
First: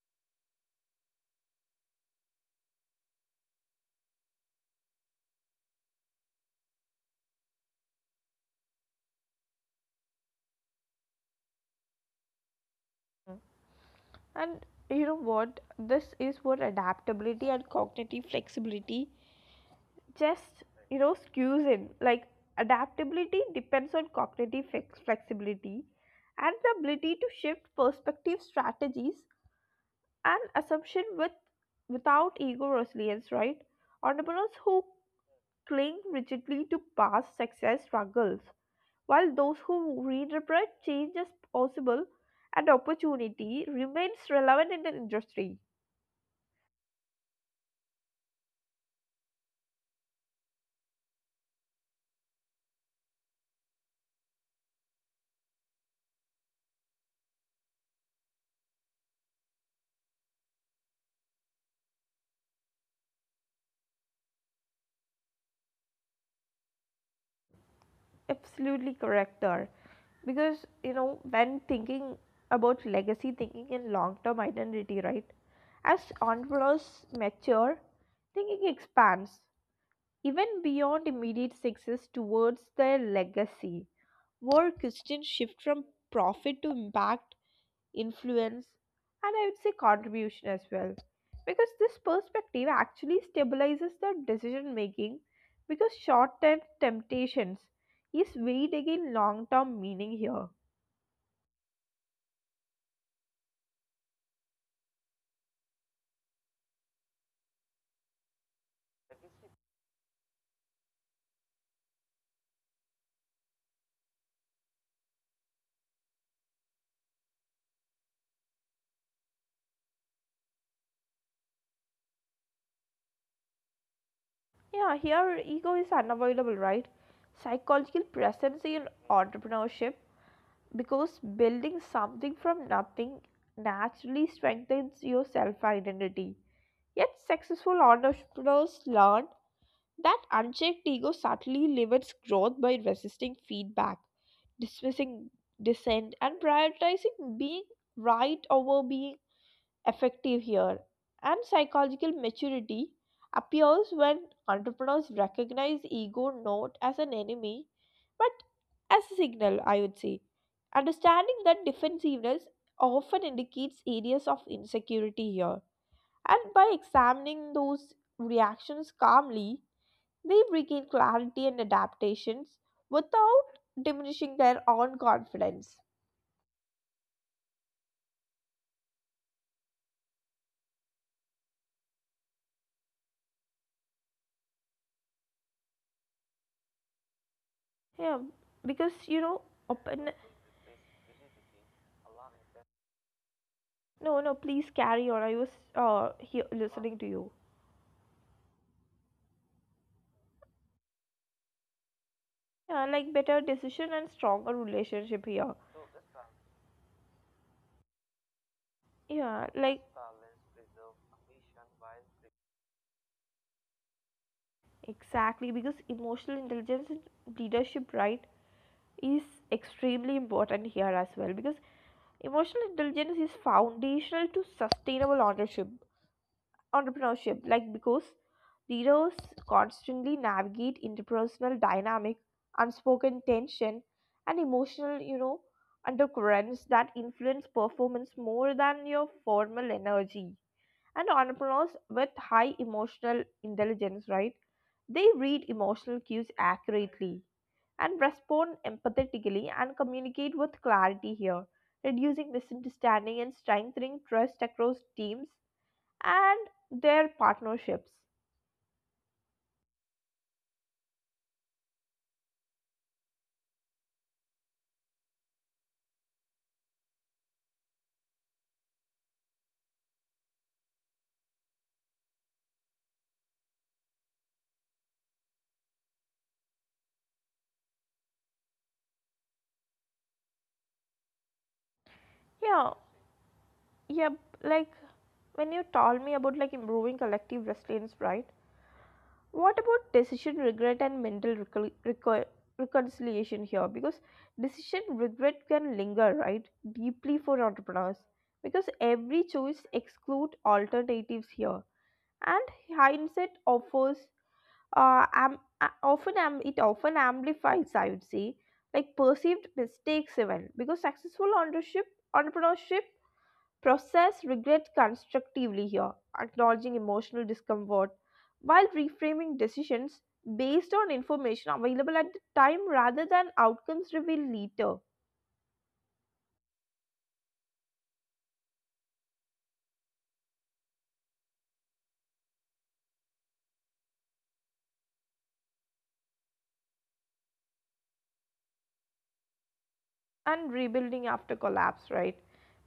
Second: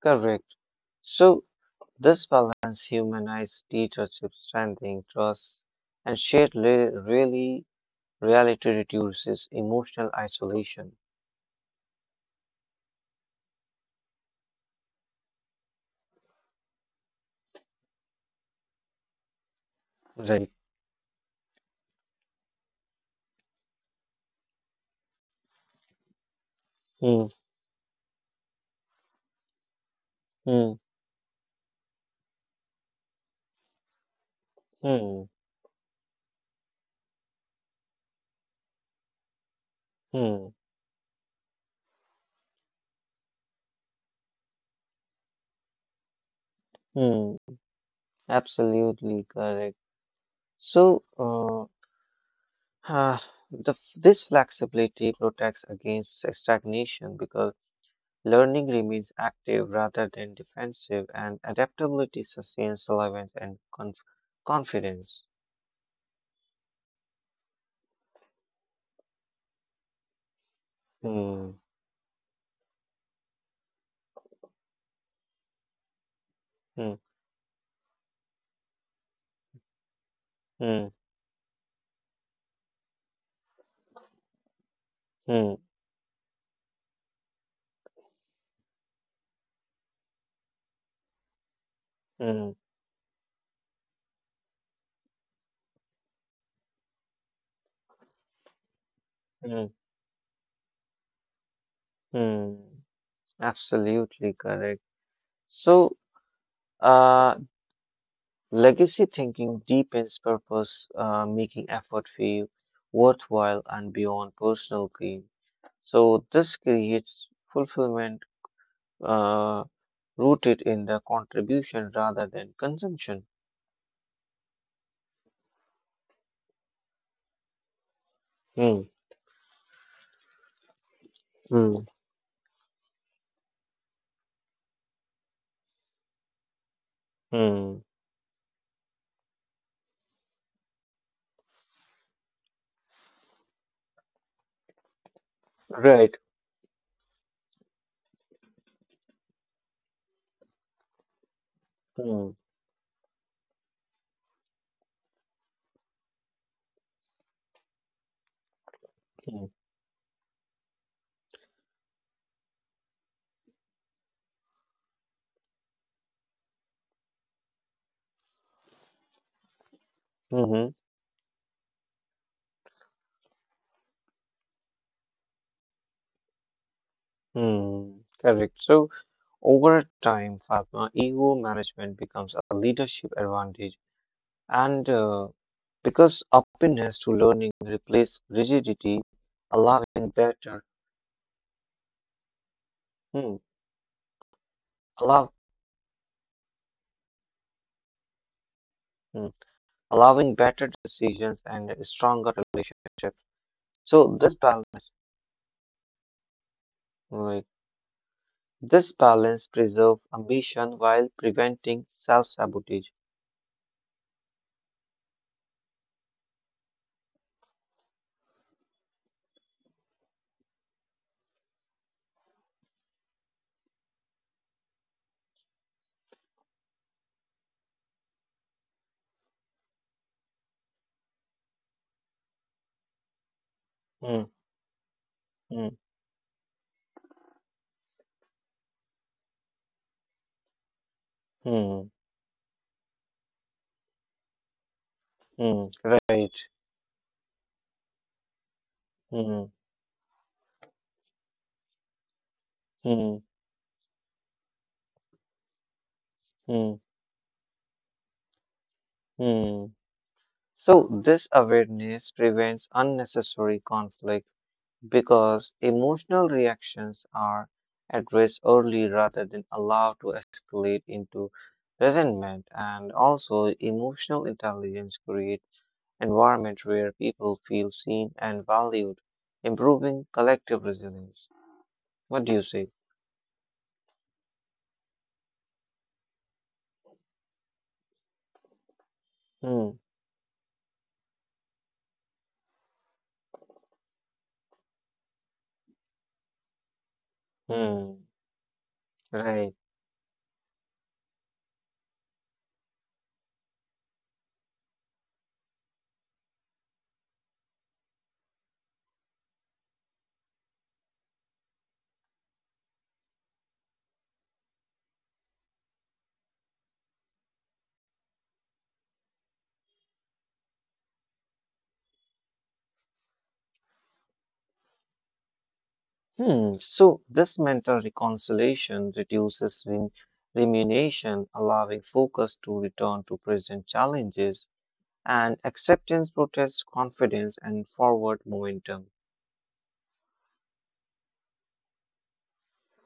correct. So, this balance humanizes leadership, strengthening trust, and shared re- really reality reduces emotional isolation.
And you know what? This is what adaptability and cognitive flexibility
Right.
just, skews in. Like, adaptability depends on cognitive flexibility, and the ability
Hmm,
to shift perspective strategies and
hmm,
assumption with without ego resilience, right? Entrepreneurs who
hmm.
cling rigidly to past success struggles, while those who
Hmm,
reinterpret change as possible and opportunity remains relevant in the industry.
hmm, absolutely correct. So, ah, this flexibility protects against stagnation because learning remains active rather than defensive, and adaptability sustains relevance and confidence.
Absolutely correct, there. Because
Hmm,
when thinking about legacy thinking and long term identity, right? As
hmm,
entrepreneurs mature, thinking expands even
hmm,
beyond immediate success towards their legacy, more Christians
hmm,
shift from profit to impact, influence, and, I would say, contribution as well. Because this
hmm,
perspective actually stabilizes the decision making, because short term temptations is weighed against
hmm,
long term meaning here.
hmm. Absolutely correct. So, uh, legacy thinking deepens purpose, making effort feel worthwhile and beyond personal gain. So, this creates fulfillment uh, rooted in the contribution rather than consumption.
Yeah, here ego is unavoidable, right? Psychological
Hmm.
presence in entrepreneurship, because
Hmm.
building something from nothing naturally strengthens your self identity. Yet, successful
Hmm.
entrepreneurs learn that unchecked ego subtly limits growth by resisting feedback, dismissing dissent,
Right.
and prioritizing being right over being effective here. And psychological
Hmm.
maturity appears when entrepreneurs recognize ego not as an enemy but as a signal,
Hmm.
I would say. Understanding that defensiveness often indicates areas of insecurity here. And by examining those reactions calmly, they regain
Hmm.
clarity and adaptations without diminishing their own confidence.
Hmm. Correct. So, over time, Fatma, ego management becomes a leadership advantage. And because openness to learning
Yeah,
replaces
because
rigidity,
open.
allowing better, hmm,
No, no, please carry on. I was
allow,
here listening to you.
hmm, allowing better decisions and a stronger
Yeah, like better
relationship.
decision and
So
stronger relationship here.
like, this
Yeah, like
balance preserve ambition while preventing self-sabotage.
exactly, because emotional intelligence and leadership, right, is extremely important here as well, because emotional intelligence is foundational to sustainable ownership entrepreneurship. Like, because leaders constantly navigate interpersonal dynamic, unspoken tension, and
Hmm,
emotional,
hmm,
undercurrents that influence performance more than your formal energy. And entrepreneurs with
hmm,
high emotional intelligence, right, they read
hmm,
emotional cues
right.
accurately and respond empathetically
Hmm,
and communicate with clarity here, reducing misunderstanding
hmm,
and strengthening trust across teams and
hmm,
their partnerships.
hmm. So this awareness prevents unnecessary conflict because emotional reactions are addressed early rather than allowed to escalate into resentment, and also emotional intelligence creates environment where people feel seen and valued, improving collective resilience. What do you say?
Yeah, yeah, like when you told me about like improving collective resilience, right?
Hmm,
What about decision regret and mental reconciliation here? Because decision regret can linger, right? Deeply for entrepreneurs,
hmm,
because every
right,
choice excludes alternatives here, and hindsight offers, it often amplifies, I would say, like perceived mistakes, even because successful entrepreneurship process regret constructively here, acknowledging emotional discomfort while reframing decisions based on information available at the time rather than outcomes revealed later.
hmm. So this mental reconciliation reduces rumination, allowing focus to return to present challenges, and acceptance protects confidence and forward momentum.
And rebuilding after collapse, right?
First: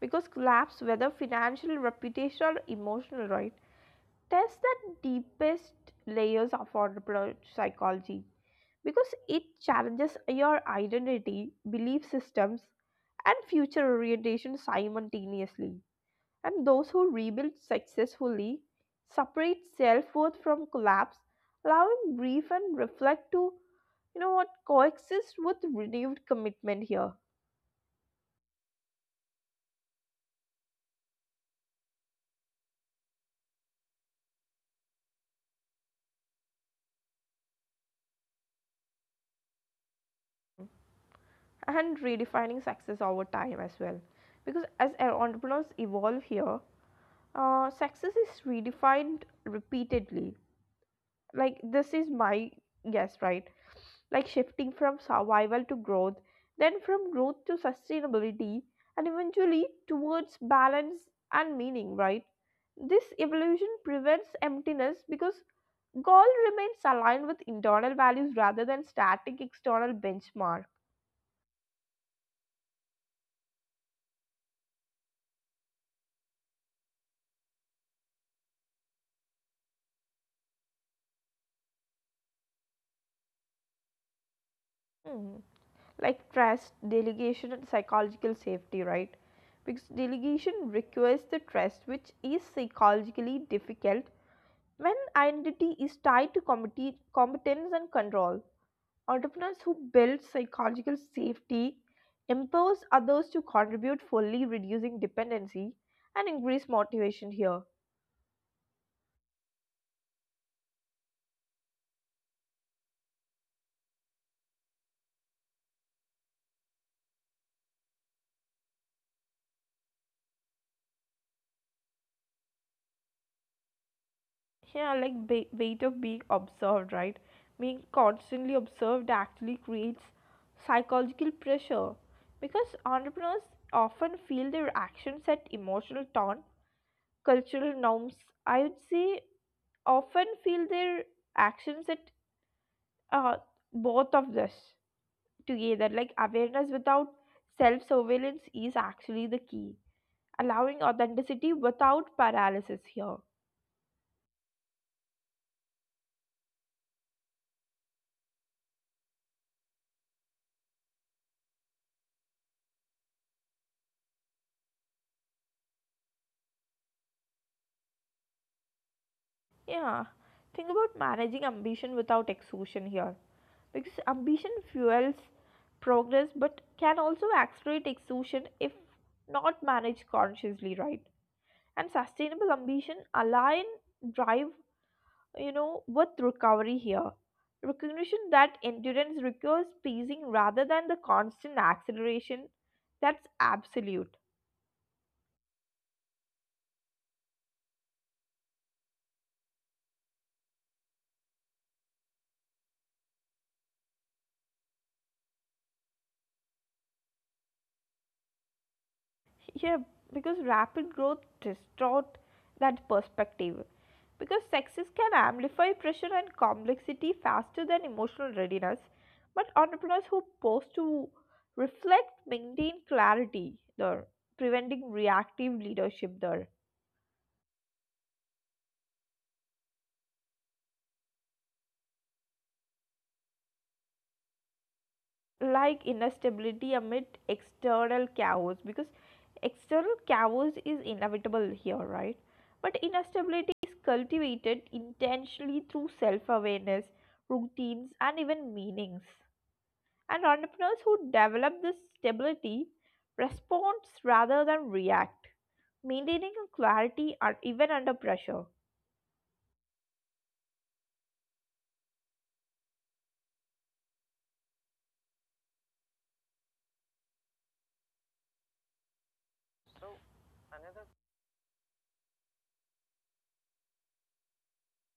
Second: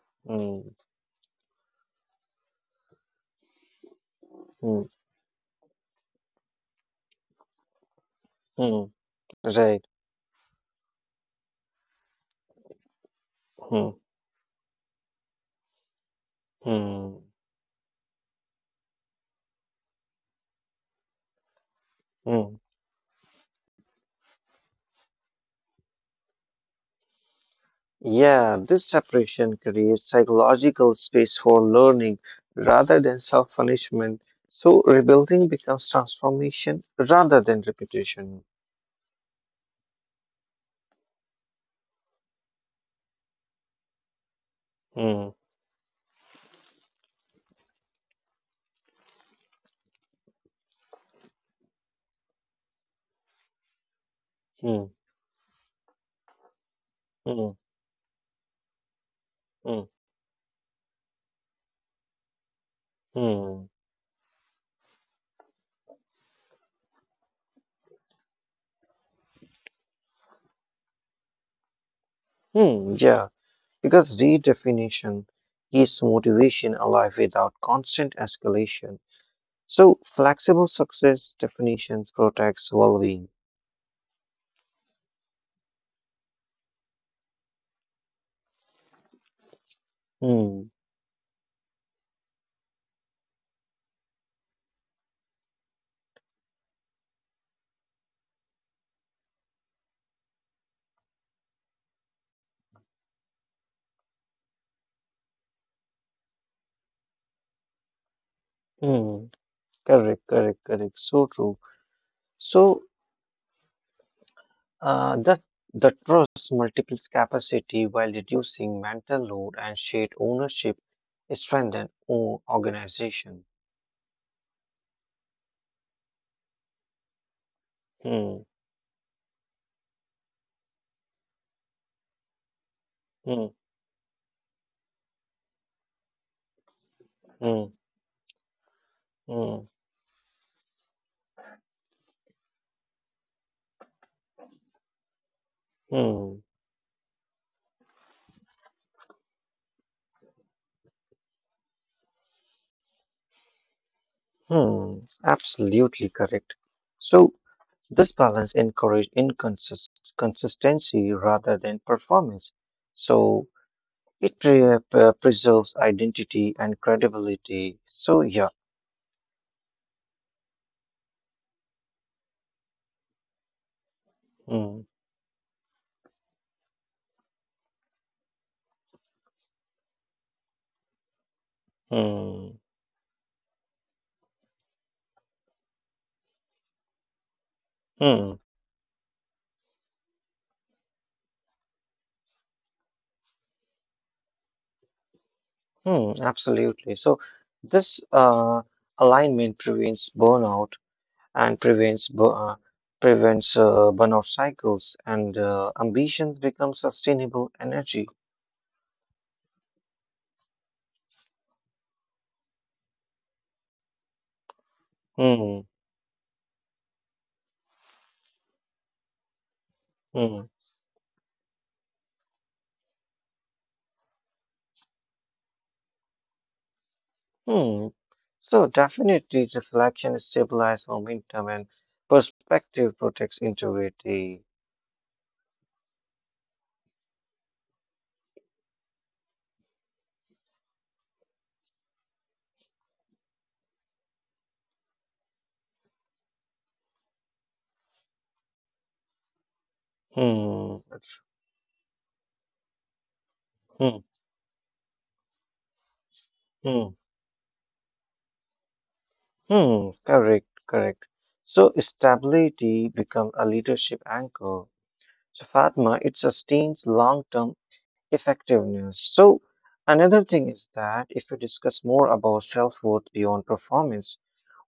Because
Hmm,
collapse, whether financial, reputational, or emotional, right, tests
hmm,
the deepest layers of our psychology,
hmm.
because it
Right.
challenges your identity, belief systems, and future
Hmm,
orientation simultaneously. And those who
hmm,
rebuild successfully separate self worth from collapse, allowing grief
hmm.
and reflect to, coexist with renewed commitment here.
Yeah, this separation creates psychological space for learning rather than self punishment. So rebuilding becomes transformation rather than repetition.
And redefining success over time as well. Because as our
Hmm,
entrepreneurs evolve here, success is redefined repeatedly. Like, this is my guess, right? Like, shifting from
hmm,
survival to growth, then from growth to
hmm,
sustainability, and eventually
hmm,
towards balance and meaning, right? This evolution
hmm,
prevents emptiness because goal remains aligned with internal values rather than static external benchmark.
hmm. Yeah, because redefinition keeps motivation alive without constant escalation. So, flexible success definitions protects well-being.
Hmm. Like trust, delegation, and psychological safety, right? Because delegation
Hmm.
requires the trust, which is psychologically difficult when identity is tied to competence and control. Entrepreneurs who build psychological safety empowers others to contribute fully, reducing dependency and increase motivation here.
Hmm. Correct. Correct. Correct. So true. So, uh, the the trust multiples capacity while reducing mental load and shared ownership strengthen organization.
Yeah, like weight of being observed, right? Being
Hmm.
constantly observed actually creates psychological pressure, because entrepreneurs
Hmm.
often feel their actions at emotional tone,
Hmm.
cultural norms. I would say
Hmm.
often feel their actions at, uh, both of this together. Like
Hmm.
awareness without self surveillance is actually the key, allowing authenticity without paralysis here.
Hmm. Absolutely correct. So, this balance encourage inconsist consistency rather than performance. So, it preserves identity and credibility. So yeah,
Yeah, think about managing ambition without exhaustion here. Because ambition
mm,
fuels progress but can also accelerate exhaustion if not managed consciously, right? And sustainable
mm,
ambition align drive, with recovery here. Recognition
mm,
that endurance requires pacing rather than the constant acceleration, that's absolute.
mm, absolutely. So this alignment prevents burnout and prevents burnout cycles, and ambitions become sustainable energy.
Yeah, because rapid growth distort that perspective. Because sexes can amplify
Mm,
pressure and complexity faster than emotional readiness, but entrepreneurs who pause
mm,
to reflect maintain clarity there, preventing reactive leadership there.
mm. So definitely, reflection stabilizes momentum and perspective protects integrity.
Like inner stability amid external chaos, because external chaos is inevitable here, right? But inner stability is cultivated intentionally through self-awareness, routines, and even meanings. And entrepreneurs
Hmm.
who develop this stability respond
Hmm.
rather than react, maintaining a clarity
Hmm.
or even under pressure.
Hmm, correct, correct. So stability becomes a leadership anchor. So Fatma, it sustains long-term effectiveness. So another thing is that if we discuss more about self-worth beyond performance,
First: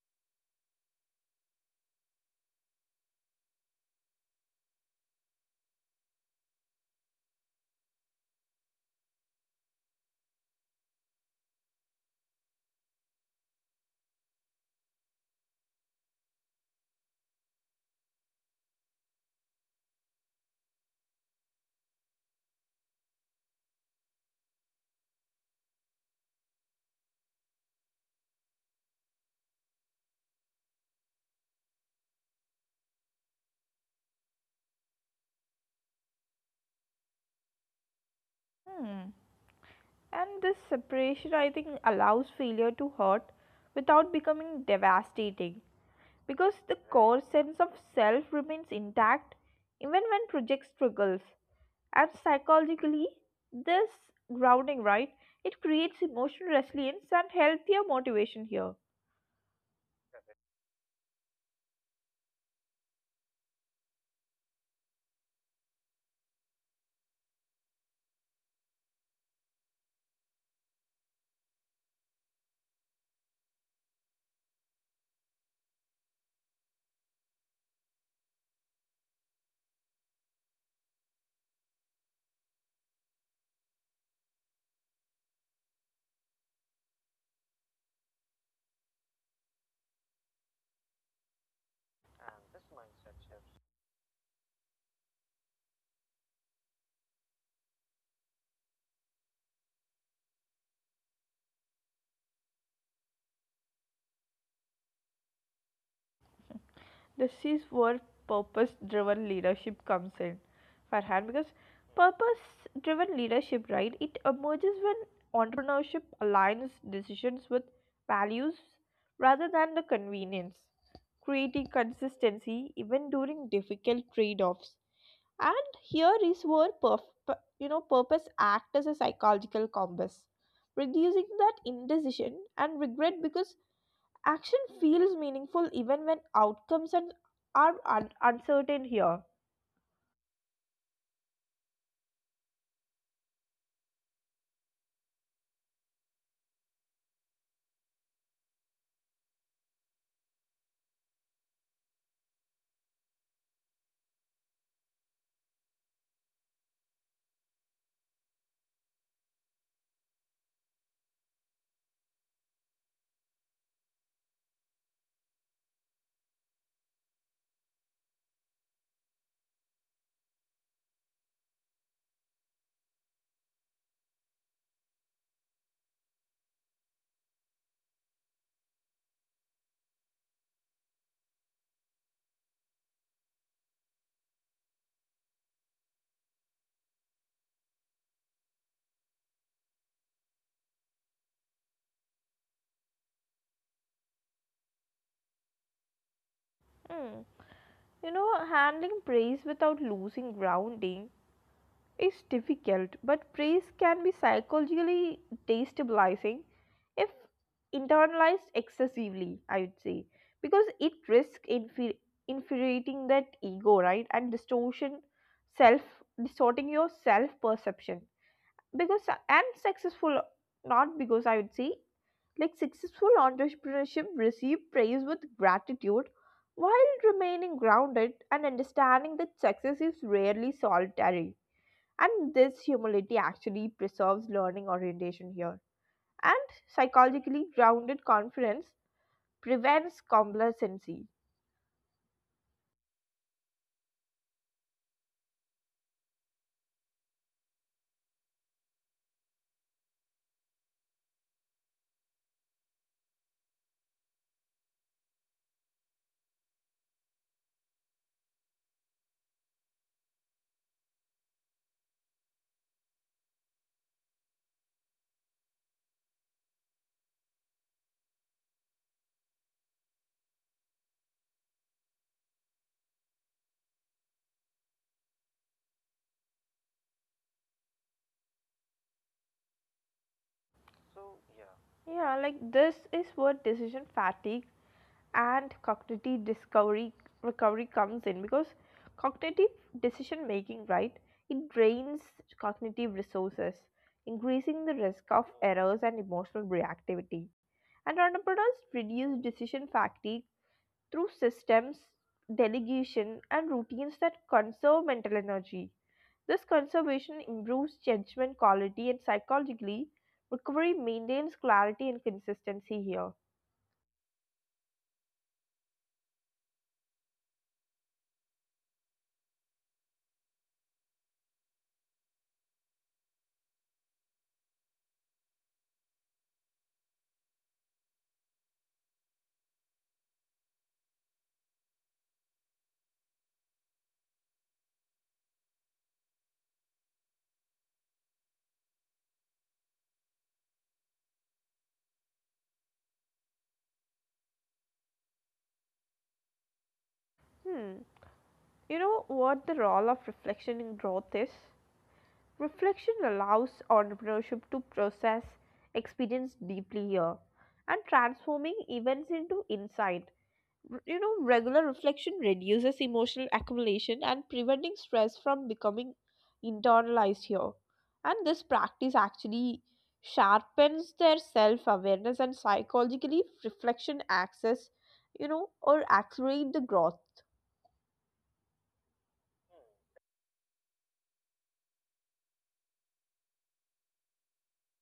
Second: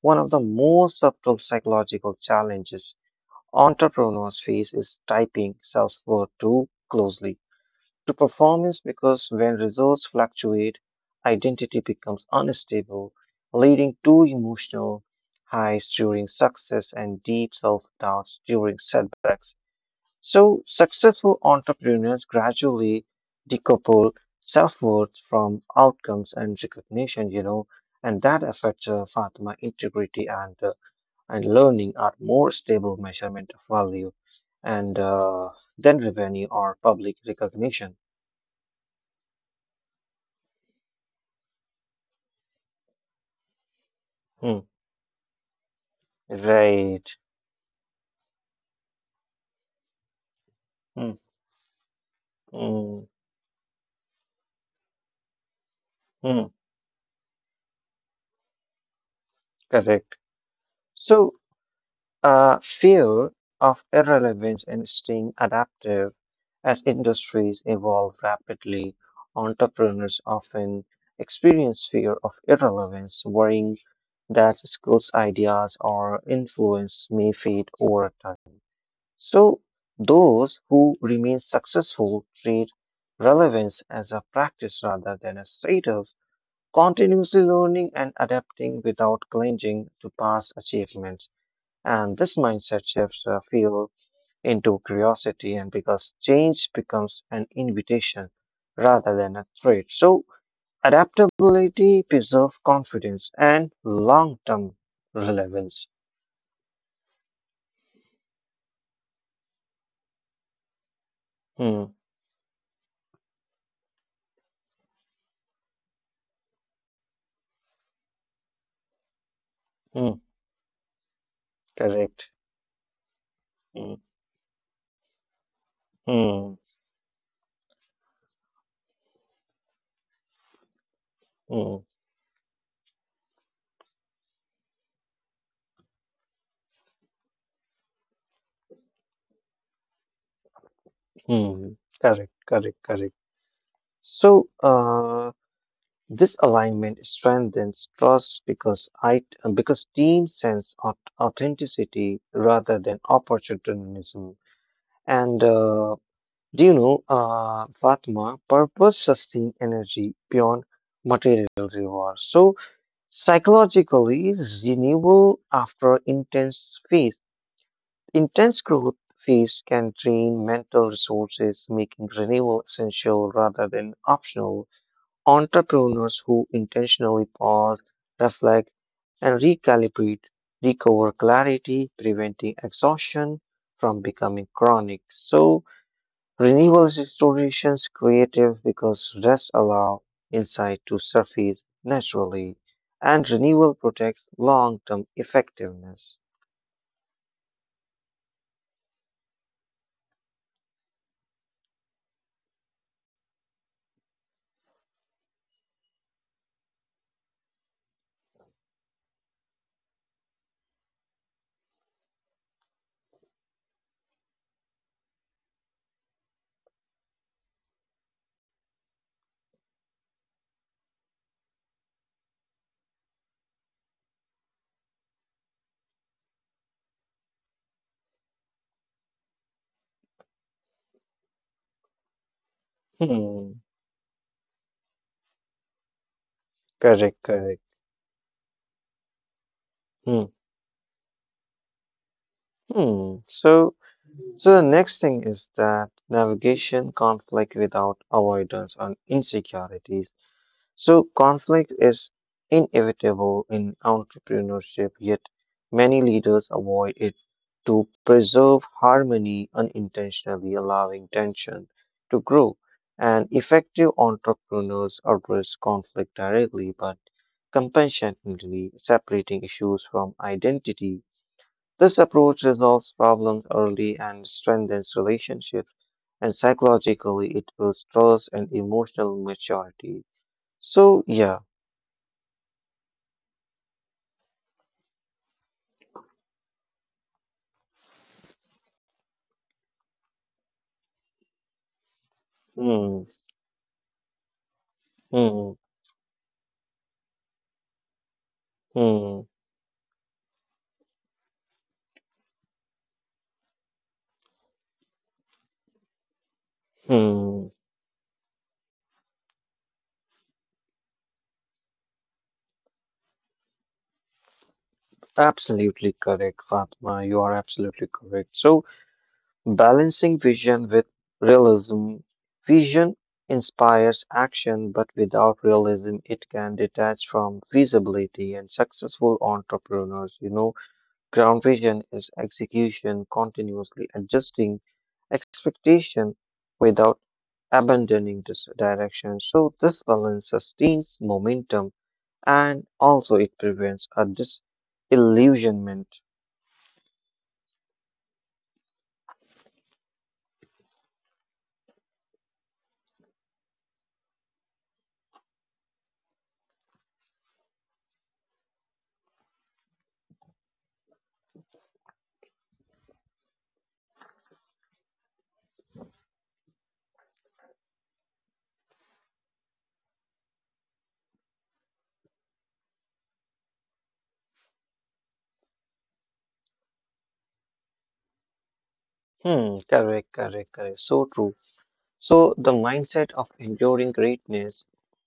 one of the most subtle psychological challenges entrepreneurs face is typing self-worth too closely to performance because when results fluctuate, identity becomes unstable, leading to emotional highs during success and deep self doubts during setbacks. So, successful entrepreneurs gradually decouple self worth from outcomes and recognition, and that affects Fatima integrity and and learning are more stable measurement of value and than revenue or public recognition.
Hmm. And this separation, I think, allows failure to hurt without becoming
Hmm.
devastating, because the
Right.
core sense of self remains intact even when project struggles.
Mm,
And psychologically,
mm,
this grounding, right, it creates emotional
mm,
resilience and healthier motivation here.
correct. So, fear of irrelevance and staying adaptive as industries evolve rapidly, entrepreneurs often experience fear of irrelevance, worrying that skills, ideas, or influence may fade over time. So, those who remain successful treat relevance as a practice rather than a status, continuously learning and adapting without clinging to past achievements. And this mindset shifts fuel into curiosity, and because change becomes an invitation rather than a threat. So, adaptability preserves confidence and long term relevance.
This is where purpose driven leadership comes in, Farhan, because
Hmm,
purpose driven leadership, right, it emerges when entrepreneurship aligns decisions with values rather than the
hmm,
convenience, creating
correct.
consistency even during
Hmm,
difficult trade offs. And here
hmm,
is where purpose acts as a psychological compass, reducing that
hmm,
indecision and regret, because action feels meaningful even when outcomes and are uncertain here.
hmm, correct, correct, correct. So, this alignment strengthens trust because I because teams sense authenticity rather than opportunism. And do you know, Fatma, purpose sustains energy beyond material rewards. So psychologically renewal after intense growth phase can drain mental resources, making renewal essential rather than optional. Entrepreneurs who intentionally pause, reflect, and recalibrate recover clarity, preventing exhaustion from becoming chronic. So, renewables explorations creative because rest allow insight to surface naturally, and renewal protects long-term effectiveness.
Hmm. You know, handling praise without losing grounding is difficult, but praise can be psychologically destabilizing if internalized excessively, I would say, because it risks infuriating that ego, right, and distortion self, distorting your self perception because and successful not because I would say like successful entrepreneurship receive praise with gratitude while remaining grounded and understanding that success is rarely solitary. And this humility
Hmm.
actually preserves learning orientation here, and
Correct. Correct.
psychologically grounded confidence prevents
Hmm.
complacency.
Hmm. So the next thing is that navigation conflict without avoidance and insecurities. So conflict is inevitable in entrepreneurship, yet many leaders avoid it to preserve harmony, unintentionally allowing tension to grow. And effective entrepreneurs address conflict directly but compassionately, separating issues from identity. This approach resolves problems early and strengthens relationships, and psychologically, it builds trust and emotional maturity. So, yeah,
Yeah, like this is where decision fatigue and cognitive discovery recovery comes in, because cognitive decision making, right? It drains
hmm,
cognitive resources, increasing the risk of
hmm,
errors and emotional reactivity. And entrepreneurs
hmm,
reduce decision fatigue through systems, delegation, and routines that conserve mental energy. This conservation
hmm.
improves judgment quality, and psychologically, recovery maintains clarity and consistency here.
Absolutely correct, Fatma. You are absolutely correct. So, balancing vision with realism. Vision inspires action, but without realism, it can detach from feasibility, and successful entrepreneurs, ground vision is execution, continuously adjusting expectation without abandoning this direction. So this balance sustains momentum and also it prevents a disillusionment.
Hmm, you know what the role of reflection in growth is? Reflection allows entrepreneurship to process experience deeply here, and transforming events into insight. You know, regular reflection reduces emotional accumulation and preventing stress from becoming internalized here. And this practice actually sharpens their self awareness, and psychologically reflection access, you know, or accelerate the growth.
Hmm, correct, correct, correct. So true. So the mindset of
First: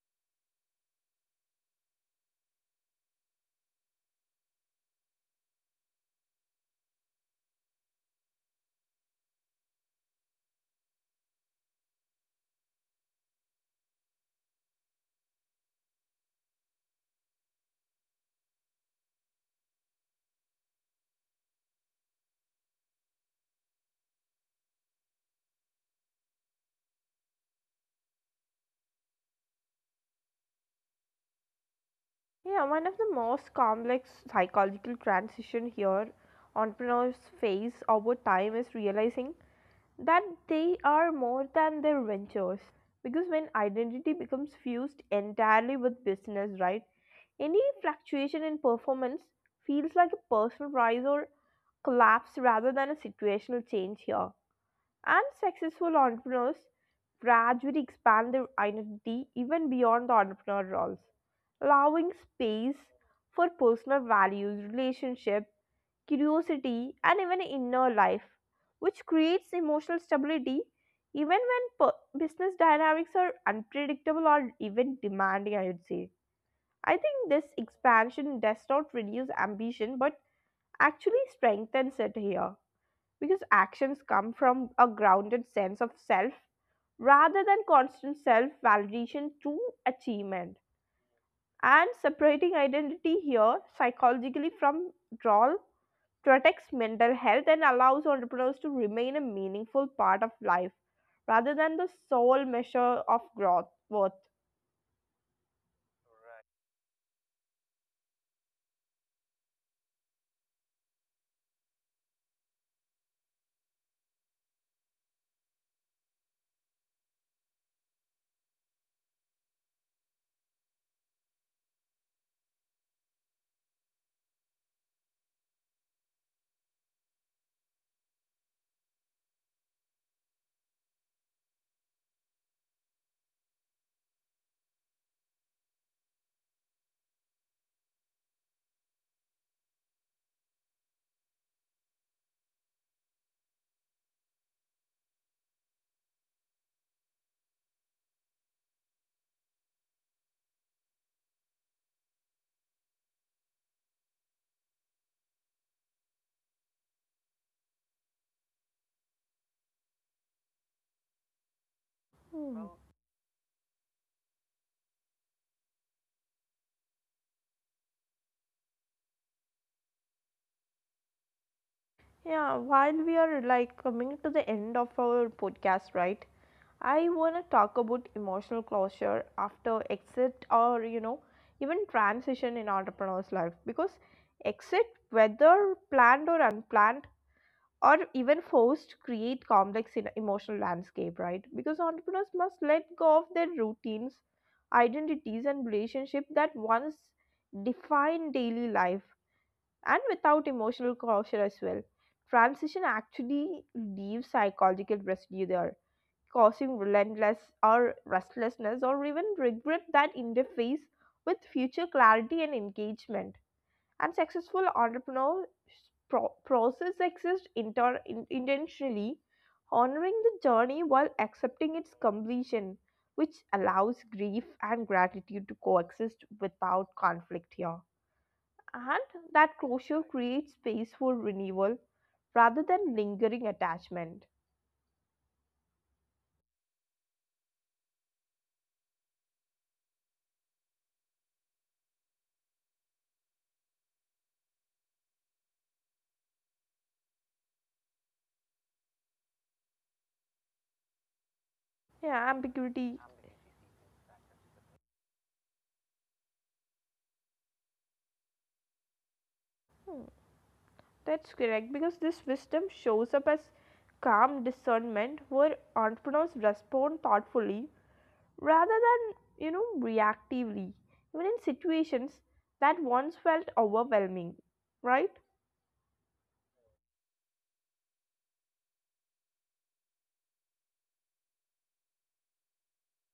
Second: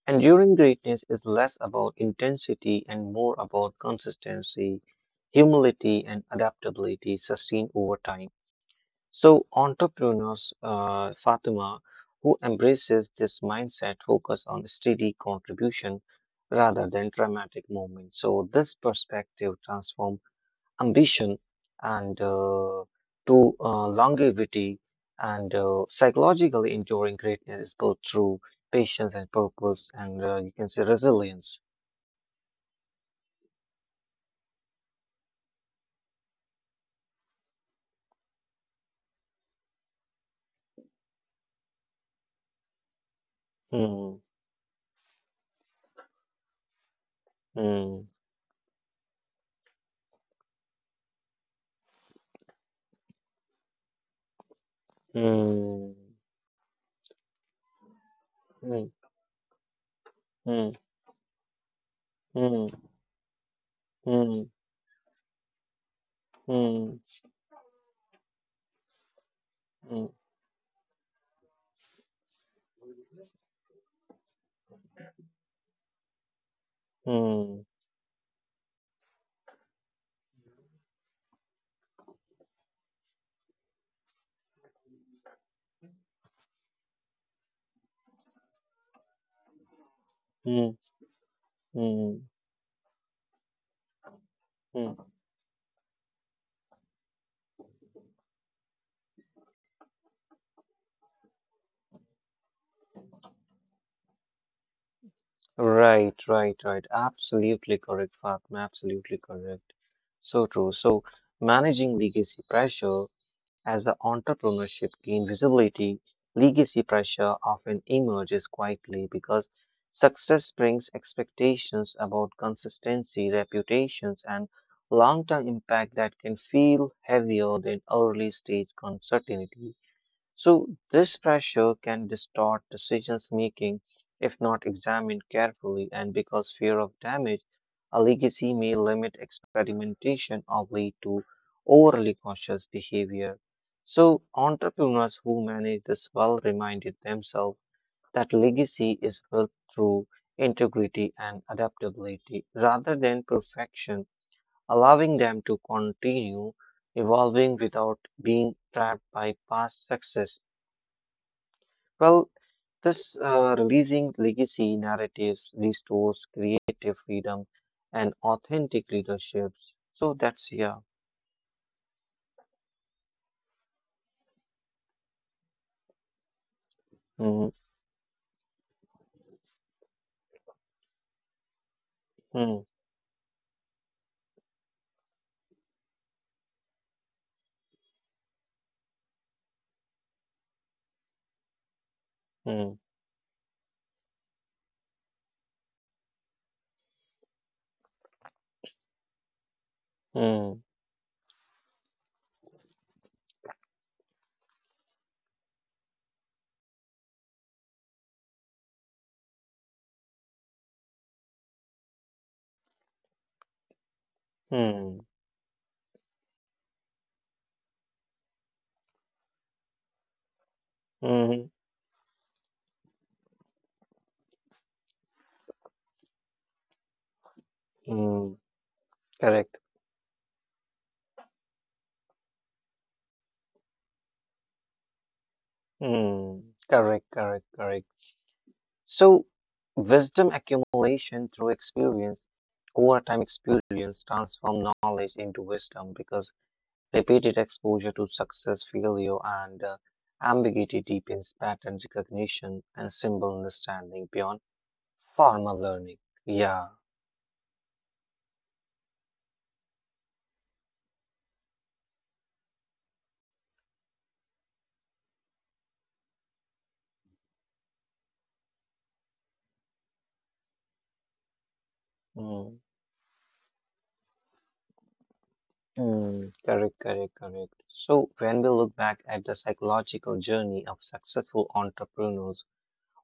enduring greatness is less about intensity and more about consistency, humility and adaptability sustained over time. So entrepreneurs, Fatima, who embraces this mindset focus on steady contribution rather than dramatic movement. So this perspective transform ambition and to longevity, and psychologically enduring greatness is built through patience and purpose, and you can say resilience.
Yeah, one of the most complex psychological transition here entrepreneurs face over time is realizing that they are more than their ventures, because when identity
Hmm.
becomes fused entirely with business, right, any
Hmm.
fluctuation in performance feels like a personal rise or collapse rather than a situational change here. And
Hmm.
successful entrepreneurs gradually expand their identity even beyond the entrepreneur
Hmm.
roles, allowing
Hmm.
space for personal
Hmm.
values, relationships,
Hmm.
curiosity, and even inner life, which creates emotional
Hmm.
stability even when business dynamics are unpredictable or even demanding, I would say. I think this
Hmm.
expansion does not reduce ambition but actually strengthens it here, because actions come from a grounded sense of self rather than constant self validation through achievement.
Hmm.
And
Mm,
separating identity here psychologically from
mm.
role protects mental health and allows entrepreneurs to remain a meaningful part of life rather than the sole measure of growth worth.
Right, right, right. Absolutely correct, Fatma. Absolutely correct. So true. So managing legacy pressure, as the entrepreneurship gain visibility, legacy pressure often emerges quietly because success brings expectations about consistency, reputations, and long-term impact that can feel heavier than early stage uncertainty. So, this pressure can distort decisions making if not examined carefully, and because fear of damage, a legacy may limit experimentation or lead to overly cautious behavior. So, entrepreneurs who manage this well reminded themselves that legacy is built through integrity and adaptability rather than perfection, allowing them to continue evolving without being trapped by past success. Well,
Hmm.
this releasing legacy narratives restores creative freedom and authentic leaderships. So that's yeah.
Yeah, while we are like coming to the end of our podcast, right? I want to
Mm,
talk about emotional closure after exit, or you know, even transition
mm,
in entrepreneur's life, because exit, whether planned or unplanned or even forced, to create complex emotional landscape, right? Because entrepreneurs must
mm,
let go of their routines, identities, and relationship that once define daily life. And without
mm,
emotional closure as well, transition actually leaves psychological residue there, causing relentless or restlessness or even regret that interface with future clarity and engagement. Unsuccessful
mm,
entrepreneurs process exist intentionally, honoring the journey while
mm,
accepting its completion, which allows grief and gratitude to coexist without conflict here.
mm.
And
Correct.
that closure creates space for renewal rather than lingering attachment.
Mm, correct, correct, correct. So wisdom accumulation through experience, over time experience transform knowledge into wisdom because repeated exposure to success, failure, and ambiguity deepens pattern
Yeah,
recognition and
ambiguity.
symbol understanding beyond formal learning. Yeah.
That's correct, because this wisdom shows up as calm discernment where entrepreneurs respond thoughtfully rather than, you know, reactively, even in situations
Mm,
that once felt overwhelming, right?
mm, correct, correct, correct. So, when we look back at the psychological journey of successful entrepreneurs,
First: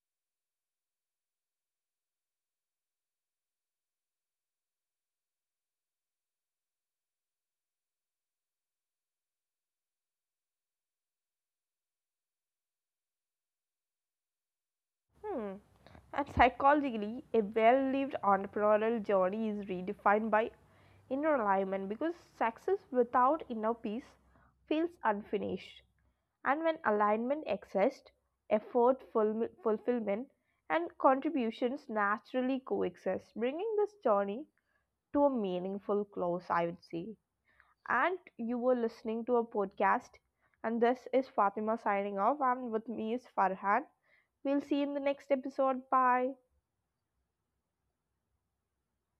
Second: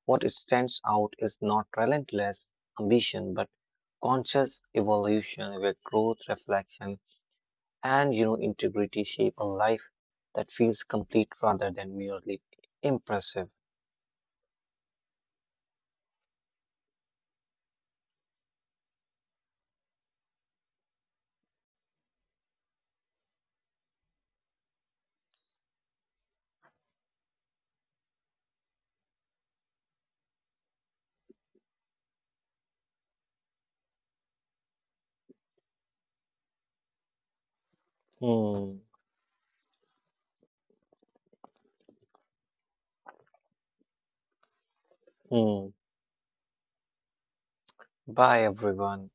what stands out is not relentless ambition but conscious evolution where growth, reflection, and integrity shape a life that feels complete rather than merely impressive.
Hmm. And psychologically, a well lived entrepreneurial journey is redefined by inner alignment, because success without inner peace feels unfinished. And when alignment exists, effort, fulfillment, and contributions naturally coexist, bringing this journey to a meaningful close, I would say. And you were
Hmm.
listening to a podcast. And this is Fatima signing off, and with me is Farhan. We'll see you in the next
Hmm.
episode. Bye.
Bye, everyone.